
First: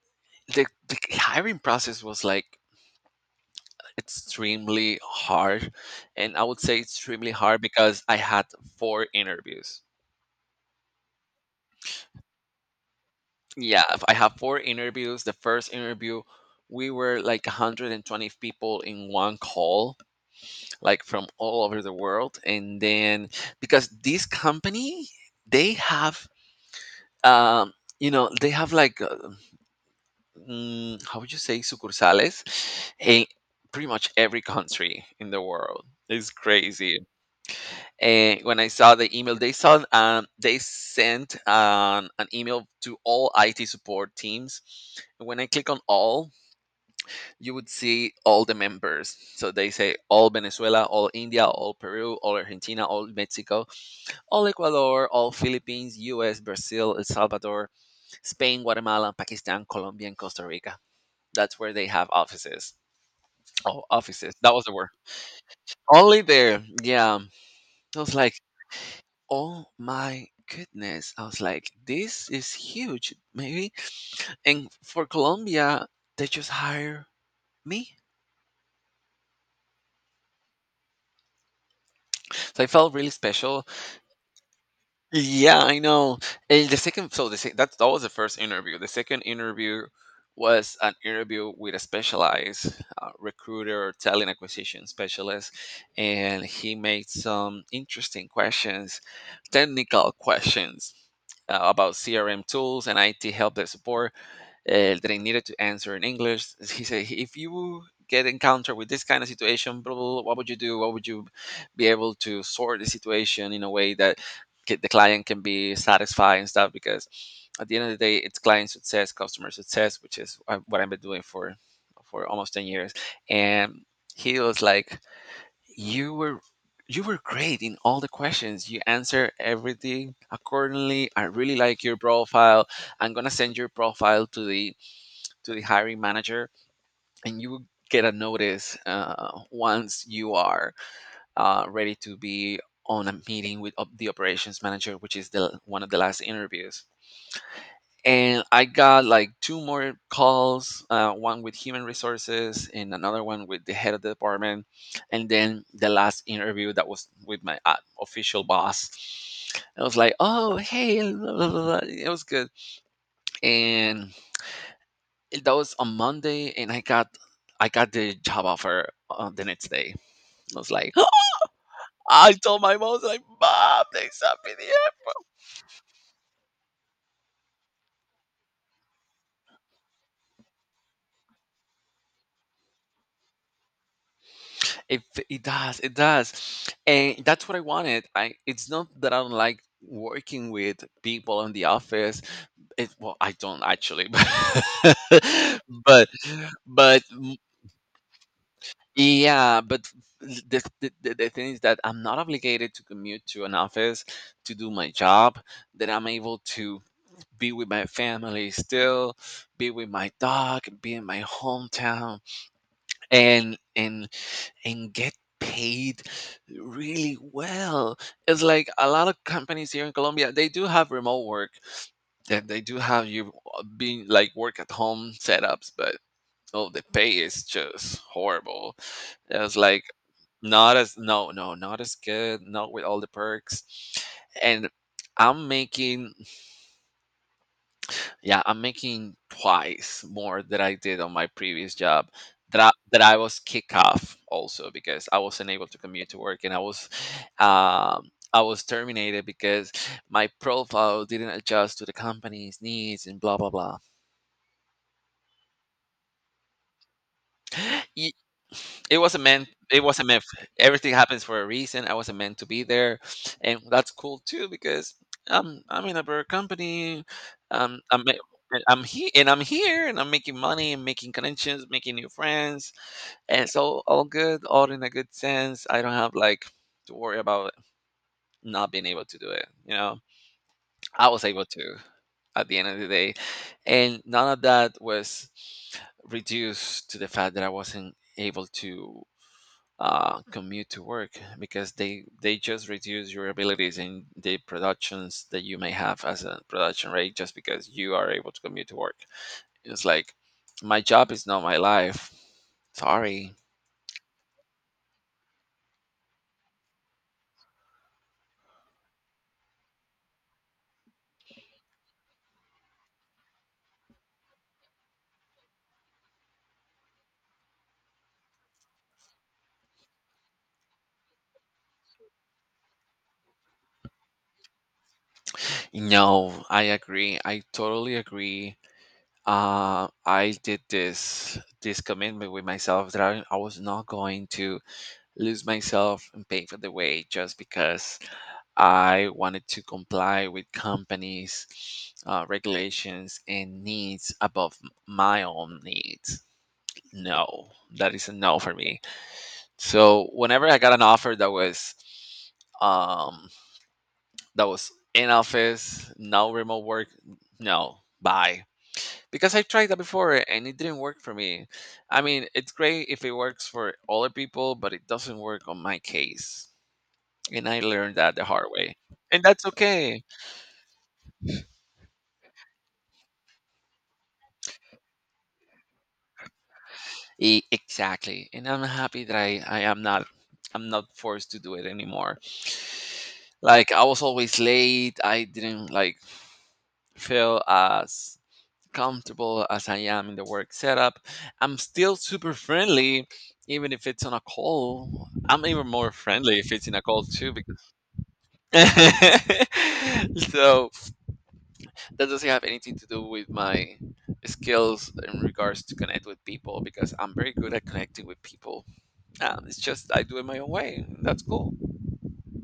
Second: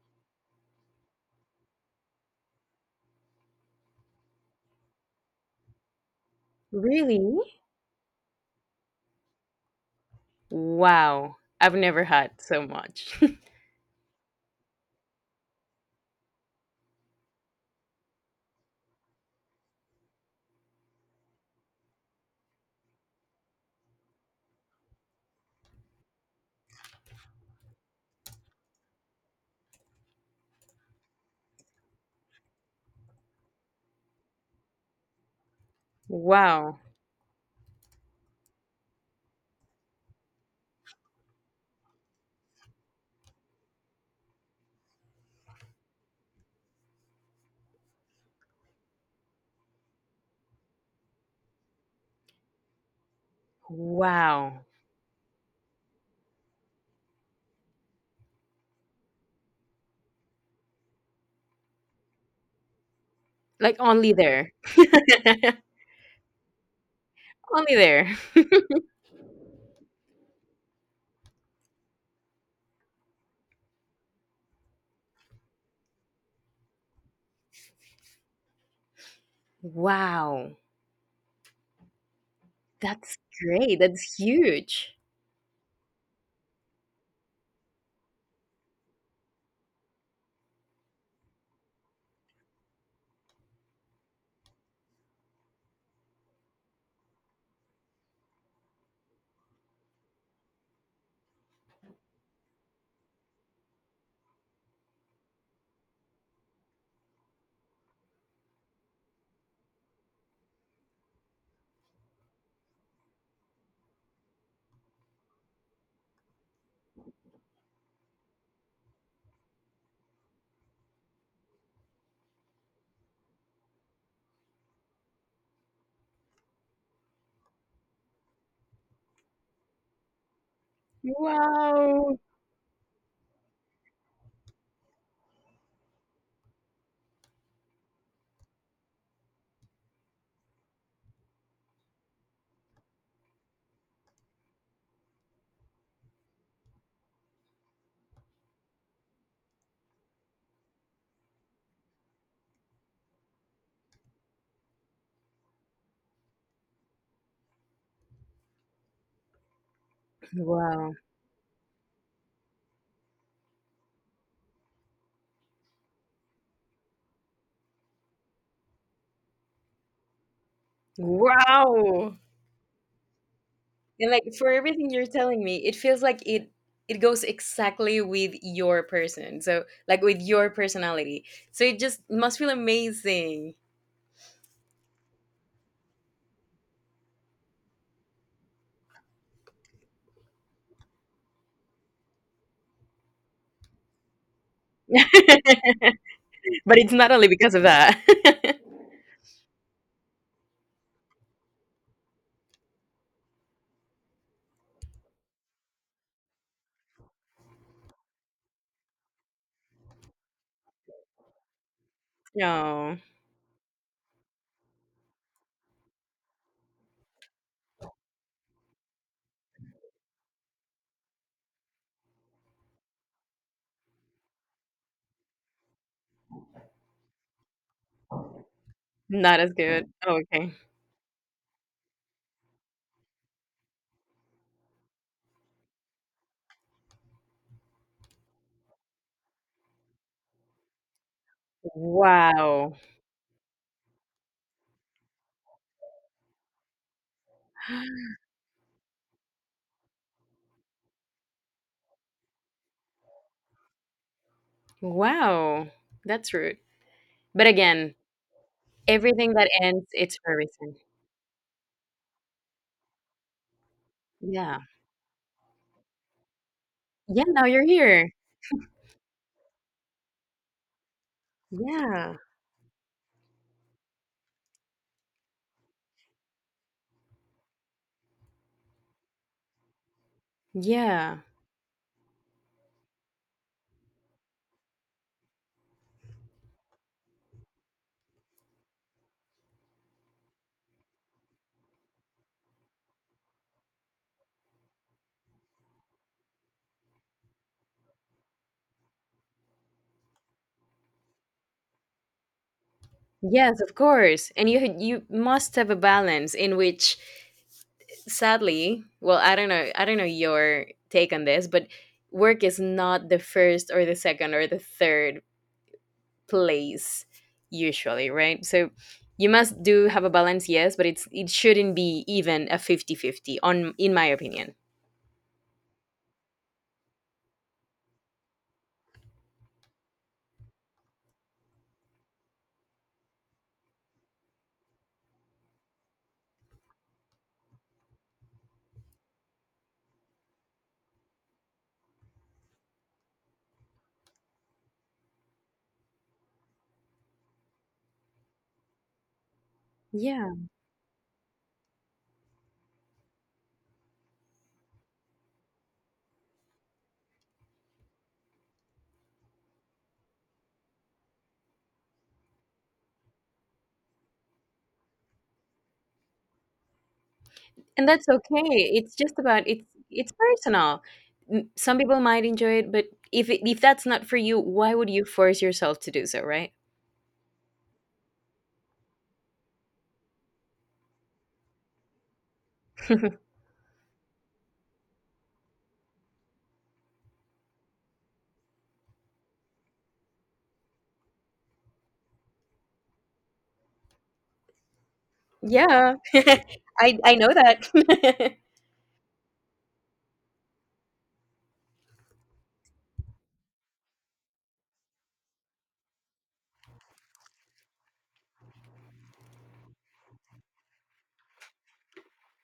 B: the hiring process was like extremely hard, and I would say extremely
A: really?
B: hard because I had four interviews.
A: Wow. I've never had so much.
B: Yeah, if I have four interviews, the first interview, we were like 120 people in one call, like from all over the world. And then because this company they have, um you know, they have like, how would you say, sucursales in pretty much every country in the world. It's
A: Wow.
B: crazy. And when I saw the email, they sent, an email to all IT support teams. When I click on all, you would see all the members. So they say all Venezuela, all India, all Peru, all Argentina, all Mexico, all
A: Wow.
B: Ecuador, all Philippines, U.S., Brazil, El Salvador, Spain, Guatemala, Pakistan, Colombia, and Costa Rica. That's where they have offices.
A: Like,
B: Oh,
A: only
B: offices.
A: there.
B: That was the word. Only there. Yeah.
A: Only
B: I was
A: there.
B: like, oh my goodness. I was like, this is huge, maybe. And for Colombia, they just hire me.
A: Wow,
B: So I felt really
A: that's
B: special.
A: great. That's huge.
B: Yeah, I know. And the second, that that was the first interview. The second interview was an interview with a specialized recruiter, talent acquisition specialist, and he made some interesting questions, technical questions, about CRM tools and IT help desk support, that I needed to answer in English. He said, if you get encountered with this kind of situation, blah, blah, blah, what would you do? What would you be able to sort the situation in a way that the client can be satisfied and stuff? Because at the end of the day, it's client success, customer success, which is, what I've been doing for almost 10 years. And he was like, "You were." You were great in all the questions. You answer everything accordingly. I really like your
A: Wow.
B: profile. I'm gonna send your profile to the hiring manager, and you will get a notice, once you are, ready to be on a meeting with the operations manager, which is the one of the last interviews. And I got like two more calls, one with human resources and another one with the head of the department. And then the last interview, that was with my, official boss. I was like, oh,
A: Wow.
B: hey, blah, blah, blah, blah. It was good. And that was on Monday, and I got, I got the job offer on the next day. I was like,
A: Wow.
B: I told my mom, I was like, Mom, they
A: And like,
B: sent
A: for
B: me the
A: everything you're
B: app.
A: telling me, it feels like it goes exactly with your person. So like, with your personality. So it just must feel amazing.
B: It it does, and that's what I wanted. I, it's not that I don't like working with people in the office. It, well, I don't actually, but
A: But it's
B: but
A: not only because of that.
B: yeah, but the thing is that I'm not obligated to commute to an office to do my job. That I'm able to be with my family, still be with my dog, be in my hometown,
A: No,
B: and and and get paid really well. It's like a lot of companies here in Colombia, they do have remote work, that they do have you, being like work at home setups, but oh, the pay is just horrible.
A: not as
B: It's like
A: good. Oh, okay.
B: not as, not as good. Not with all the perks. And I'm making yeah, I'm making twice more than I did on my previous job,
A: Wow.
B: that I was kicked off also because I wasn't able to commute to work. And I was, I was terminated because my profile didn't adjust to the company's needs and blah blah blah.
A: Wow. That's rude. But again,
B: Ye.
A: everything that
B: It
A: ends,
B: wasn't
A: it's
B: meant,
A: for a reason.
B: everything happens for a reason, I wasn't meant to be there, and that's cool too,
A: Yeah.
B: because I'm in a better company,
A: Yeah, now you're
B: I'm
A: here.
B: a, I'm here, and I'm making money and making connections, making new
A: Yeah.
B: friends, and it's all good, all in a good sense. I don't have, like, to worry about not being able to do it, you know? I
A: Yeah.
B: was able to, at the end of the day, and none of that was reduced to the fact that I wasn't able to, commute to work, because they just reduce your abilities in the productions that you may have as a production rate just because you are able to commute to work. It's like, my job is not my life. Sorry.
A: Yes, of course. And you must have a balance in which, sadly, well, I don't know your take on this, but work is not the first or the second or the third place usually, right? So you must do have a balance, yes, but it shouldn't be even a 50/50 on in my opinion.
B: No, I agree. I totally agree. I did this commitment with myself that I was not going to lose myself and pay for the way just because I wanted to comply with companies', regulations and needs above my own needs. No, that is a no for me. So
A: Yeah.
B: whenever I got an offer that was, um, in office, no remote work, no, bye. Because I tried that before, and it didn't work for me. I mean, it's great if it works for other people, but it doesn't work on my case. And I
A: And
B: learned
A: that's
B: that the
A: okay.
B: hard way.
A: It's just
B: And
A: about,
B: that's
A: it's
B: okay.
A: it's personal. Some people might enjoy it, but if that's not for you, why would you force yourself to do so, right?
B: Exactly. And I'm happy that I am not, I'm not forced to do it anymore. Like, I was always late. I didn't like feel as comfortable as I am in the work setup. I'm still super friendly, even if it's on a call. I'm even more
A: Yeah.
B: friendly if it's in a
A: I
B: call
A: I
B: too,
A: know
B: because
A: that.
B: so that doesn't have anything to do with my skills in regards to connect with people, because I'm very good at connecting with people, and it's just I do it my own way. That's cool.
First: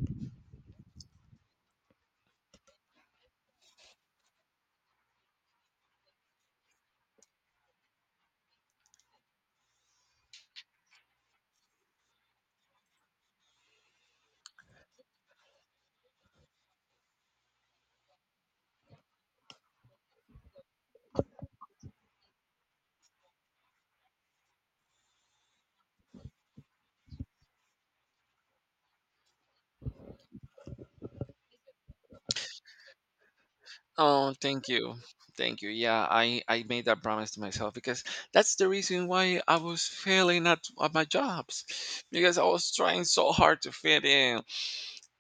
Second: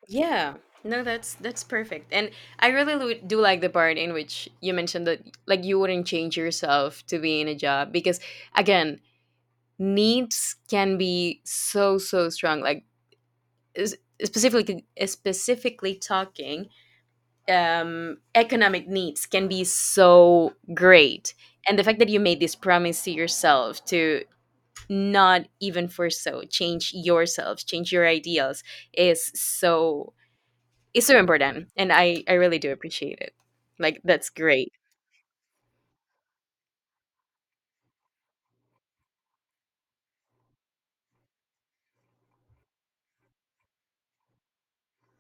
A: Yeah. No, that's perfect. And I really do like the part in which you mentioned that like you wouldn't change yourself to be in a job because, again, needs can be so strong, like, is- specifically talking, economic needs can be so great. And the fact that you made this promise to yourself to not even for so change yourself, change your ideals, is so is so important. And I really do appreciate it. Like, that's
B: Oh, thank
A: great.
B: you. Thank you. Yeah, I made that promise to myself because that's the reason why I was failing at my jobs because I was trying so hard to fit in,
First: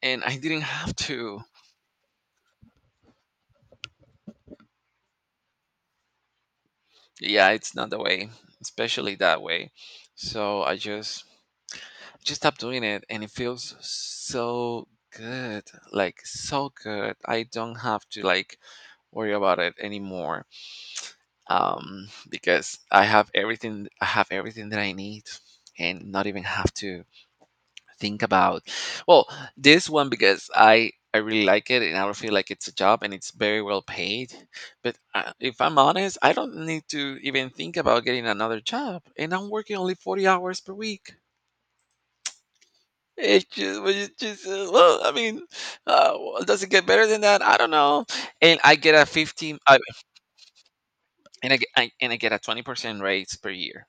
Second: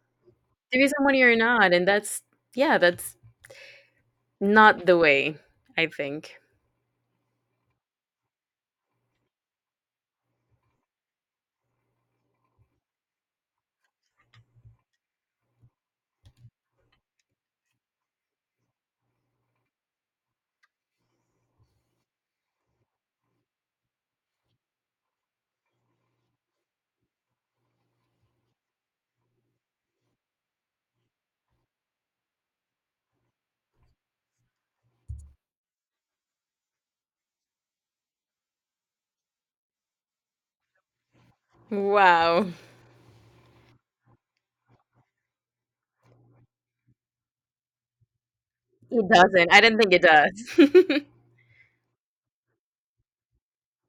B: and I didn't
A: To be
B: have
A: someone you're
B: to.
A: not, and that's yeah, that's not the way, I think.
B: Yeah, it's not the way, especially that way. So I just stopped doing it, and it feels so good. Like so good. I don't have to like worry about it anymore, because I have everything. I have everything that I need, and not even have to think about. Well, this one, because I really like it, and I don't feel like it's a job, and it's very well paid. But I, if I'm honest, I don't need to even think about getting another job, and I'm working only 40 hours per week.
A: Wow.
B: It's just well, I mean, well, does it get better than that? I don't know. And I get a
A: It doesn't.
B: 15,
A: I
B: I,
A: don't think it does.
B: and I get, I, And I get a 20% raise per year.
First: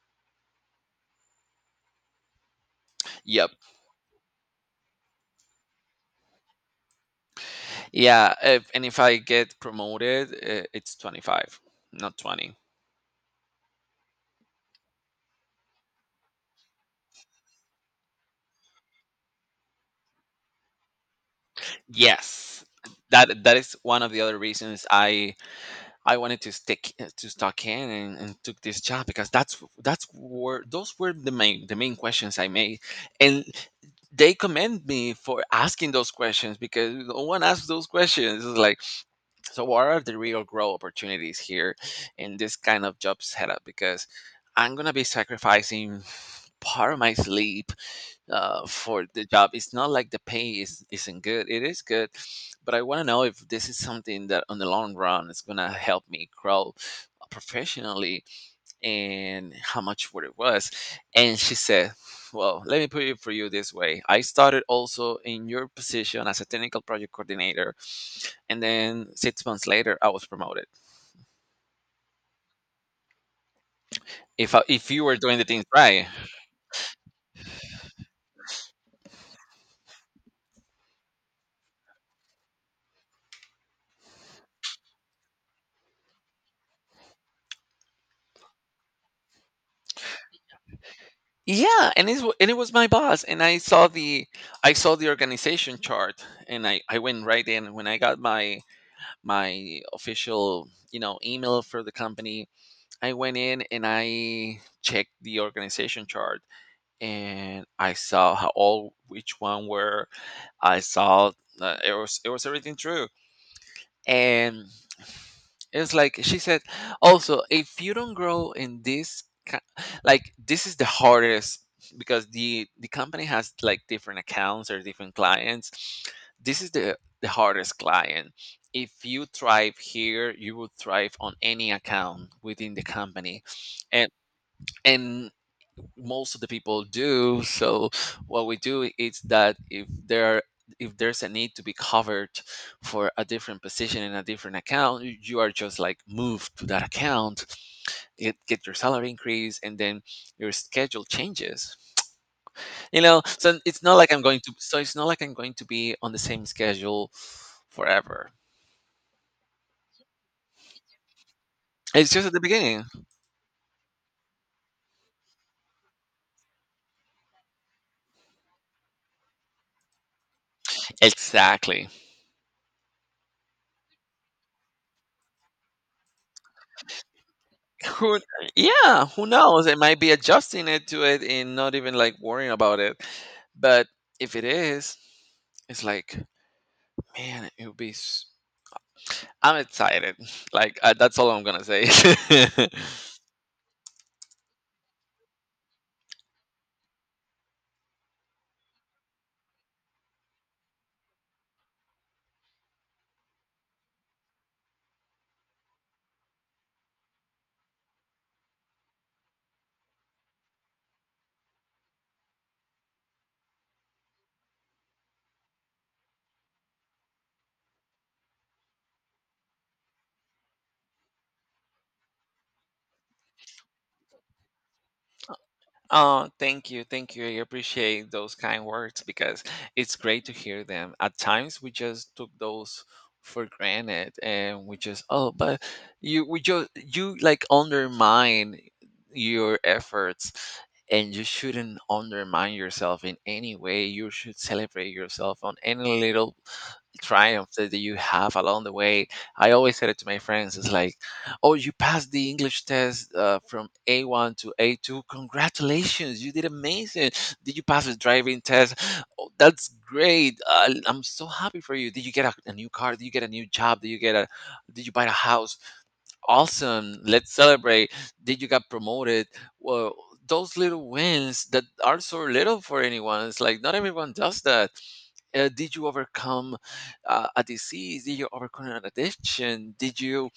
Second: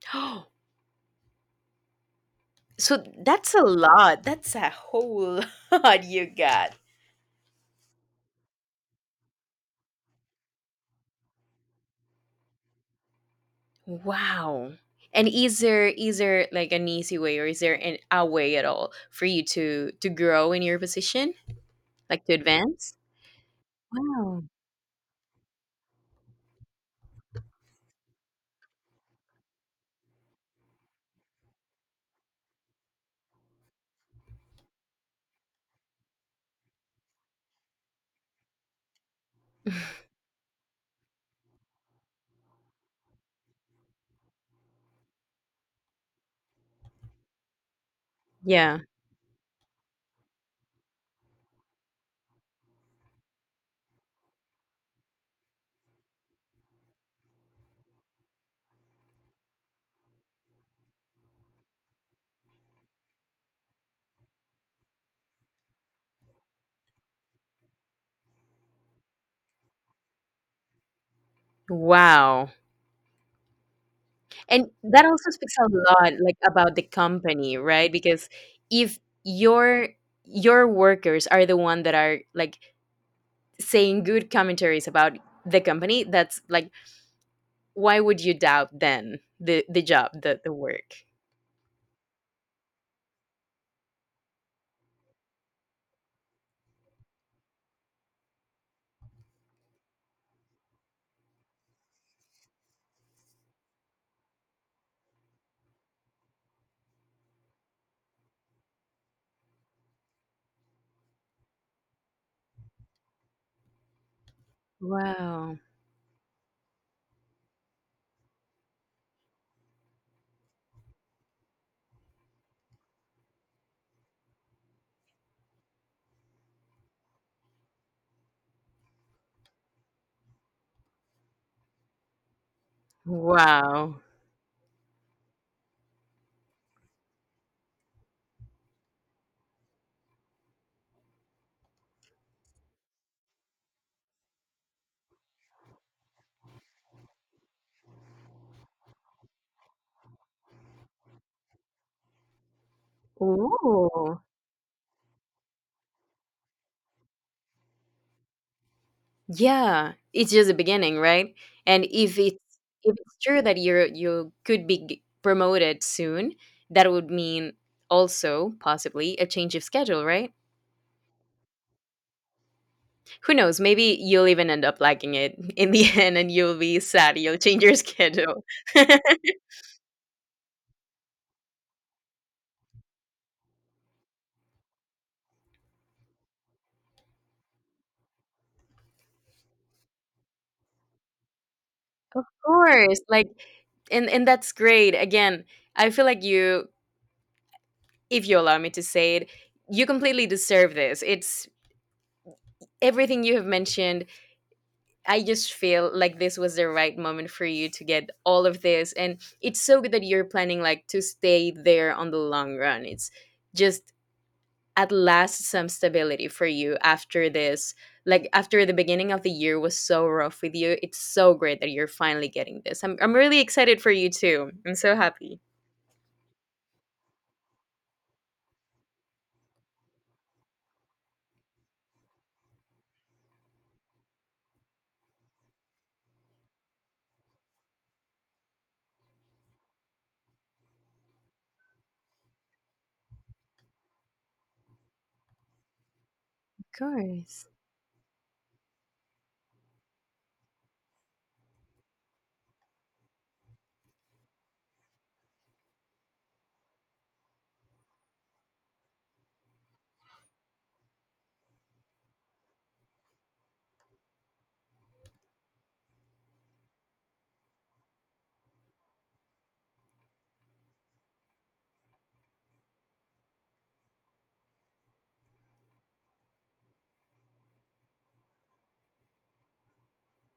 A: So
B: Yep.
A: that's a lot. That's a whole lot you got.
B: Yeah, if I get promoted, it's 25, not 20.
A: Wow. And is there like an easy way or is there an a way at all for you to grow in your position, like, to
B: Yes.
A: advance?
B: That is one of the other
A: Wow.
B: reasons I wanted to stuck in and took this job because that's were those were the main questions I made, and they commend me for asking those questions because no one asks those questions. It's like, so what are the real growth opportunities here in this kind of job setup? Because I'm gonna be sacrificing part of my sleep,
A: Yeah.
B: for the job. It's not like the pay isn't good. It is good, but I want to know if this is something that on the long run is going to help me grow professionally and how much what it was. And she said, well, let me put it for you this way. I started also in your position as a technical project coordinator, and then 6 months later, I was promoted.
A: Wow.
B: If I,
A: And
B: if you
A: that
B: were
A: also
B: doing the
A: speaks
B: things
A: a
B: right.
A: lot like about the company, right? Because if your your workers are the one that are like saying good commentaries about the company, that's like, why would you doubt then the job, the work?
B: Yeah, and it was my boss, and I saw the, I saw the organization chart, and I went right in when I got my, my official, you know, email for the company. I went in and I checked the organization chart, and I saw how all which one were. I saw, it was, it was everything true, and
A: Wow.
B: it's like she said, also, if you don't grow in this, like this is the hardest, because the company has like different accounts or different clients. This is the hardest client. If you thrive here, you will thrive on any account within the company,
A: Wow.
B: and and most of the people do. So what we do is that if there's a need to be covered for a different position in a different account, you are just like moved to that account, get your salary increase, and then your schedule changes. You know, so it's not like
A: Ooh.
B: I'm going to. So it's not like I'm going to be on the same schedule forever.
A: Yeah, it's just the beginning, right? And
B: It's
A: if
B: just at
A: it's
B: the beginning.
A: if it's true that you could be promoted soon, that would mean also possibly a change of schedule, right?
B: Exactly.
A: Who knows? Maybe you'll even end up liking it in the end, and you'll be sad. You'll change your
B: Who,
A: schedule. Of
B: yeah, who knows? It might be adjusting it to it and not even like worrying about it. But if it is, it's like, man, it would be. S- I'm excited. Like that's all I'm gonna say.
A: course, like, and that's great. Again, I feel like you, if you allow me to say it, you completely deserve this. It's Everything you have mentioned, I just feel like this was the right moment for you to get all of this. And it's so good that you're planning like to stay there on the long run. It's just, at last, some stability for you after this. Like, after the beginning of the year was so rough with you. It's so great that you're finally getting this. I'm really excited for you too. I'm so happy.
B: Oh, thank you. Thank you. I appreciate those kind words, because it's great to hear them. At times we just took those for granted and we just, oh, we just, you like undermine your efforts, and you shouldn't undermine yourself in any way. You should celebrate yourself on any little
A: Of
B: triumph
A: course.
B: that you have along the way. I always said it to my friends. It's like, oh, you passed the English test, from A1 to A2. Congratulations, you did amazing. Did you pass the driving test? Oh, that's great. I'm so happy for you. Did you get a new car? Did you get a new job? Did you get a? Did you buy a house? Awesome. Let's celebrate. Did you get promoted? Well, those little wins that are so little for anyone. It's like not everyone does that. Did you overcome a disease? Did you overcome an addiction? Did you,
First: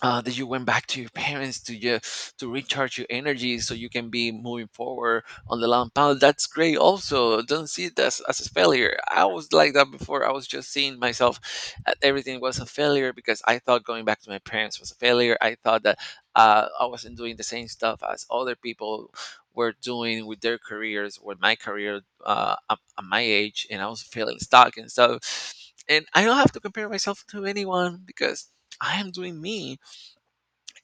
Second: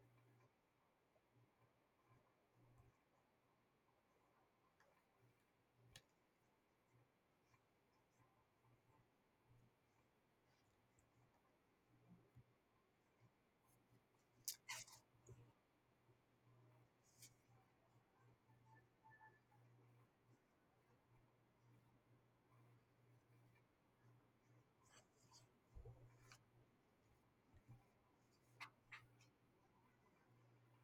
B: that you went back to your parents to just to recharge your energy so you can be moving forward on the long path? That's great. Also, don't see it as a failure. I was like that before. I was just seeing myself at everything was a failure because I thought going back to my parents was a failure. I thought that, I wasn't doing the same stuff as other people were doing with their careers, with my career, at my age, and I was feeling stuck and stuff. And I don't have to compare myself to anyone, because I am doing me,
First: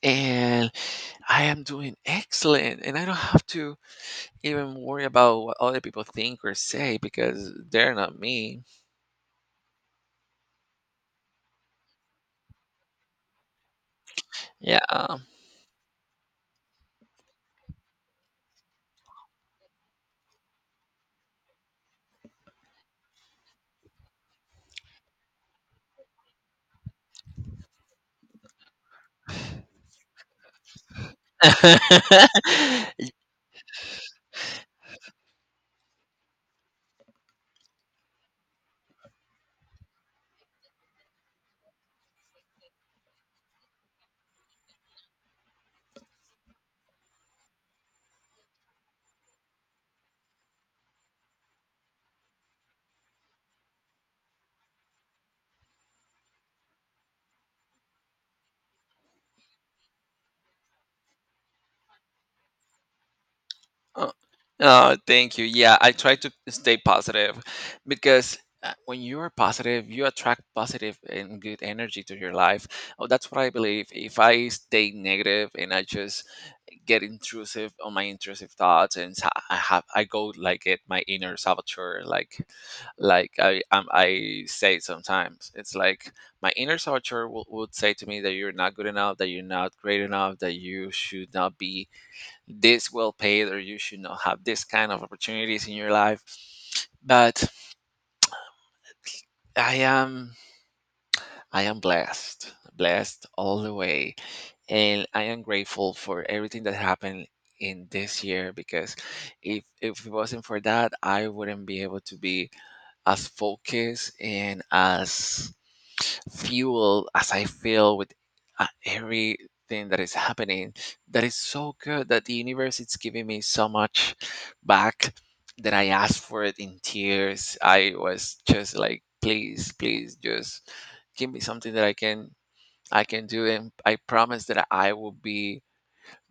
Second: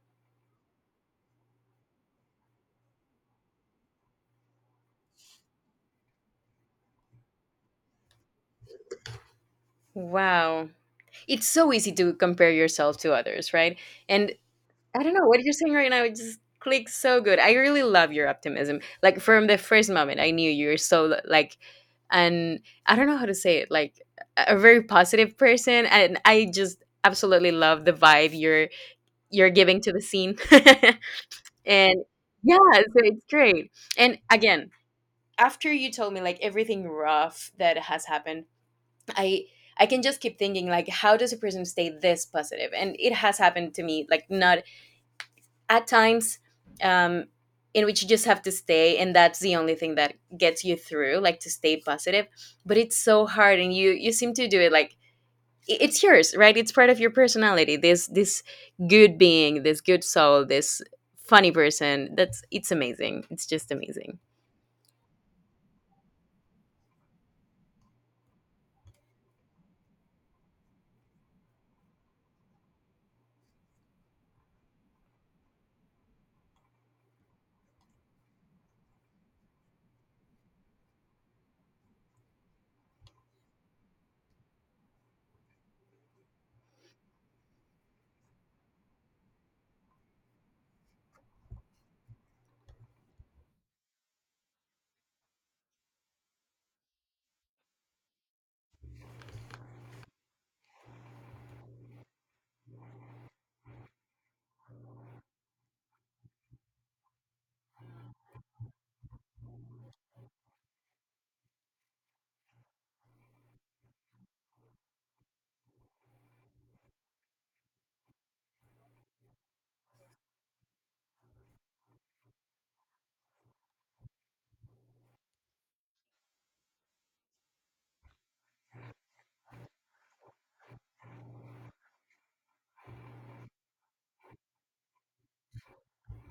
B: and I am doing excellent, and I don't have to even worry about what other people think or say because they're not me.
A: Wow. It's so easy to compare yourself to others, right? And I don't
B: Yeah.
A: know what you're saying right now. It just clicks so good. I really love your optimism. Like, from the first moment, I knew you were so like, and I don't know how to say it. Like a very positive person, and I just absolutely love the vibe you're giving to the scene. And yeah, so it's great. And again, after you told me like everything rough that has happened, I. I can just keep thinking like, how does a person stay this positive? And it has happened to me like, not at times, um, in which you just have to stay, and that's the only thing that gets you through, like, to stay positive, but it's so hard and you seem to do it like, it's yours, right? It's part of your personality, this, good being, this good soul, this funny person, that's it's amazing, it's just
B: Oh,
A: amazing.
B: oh, thank you. Yeah, I try to stay positive, because when you are positive, you attract positive and good energy to your life. Oh, that's what I believe. If I stay negative and I just get intrusive on my intrusive thoughts and I go like it, my inner saboteur, like I, I say sometimes, it's like my inner saboteur would say to me that you're not good enough, that you're not great enough, that you should not be this well paid, or you should not have this kind of opportunities in your life. But I am, I am blessed, blessed all the way, and I am grateful for everything that happened in this year, because if it wasn't for that, I wouldn't be able to be as focused and as fueled as I feel with, everything that is happening. That is so good, that the universe is giving me so much back, that I asked for it in tears. I was just like, please, please, just give me something that I can do, and I promise that I will be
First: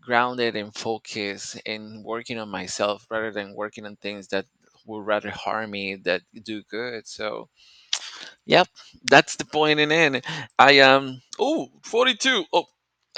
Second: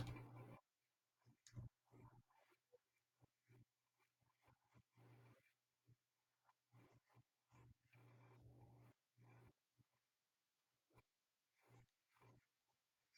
B: grounded and focused and working on myself rather than working on things that would rather harm me that do good. So, yep, that's the point. And then, I am, oh, 42. Oh,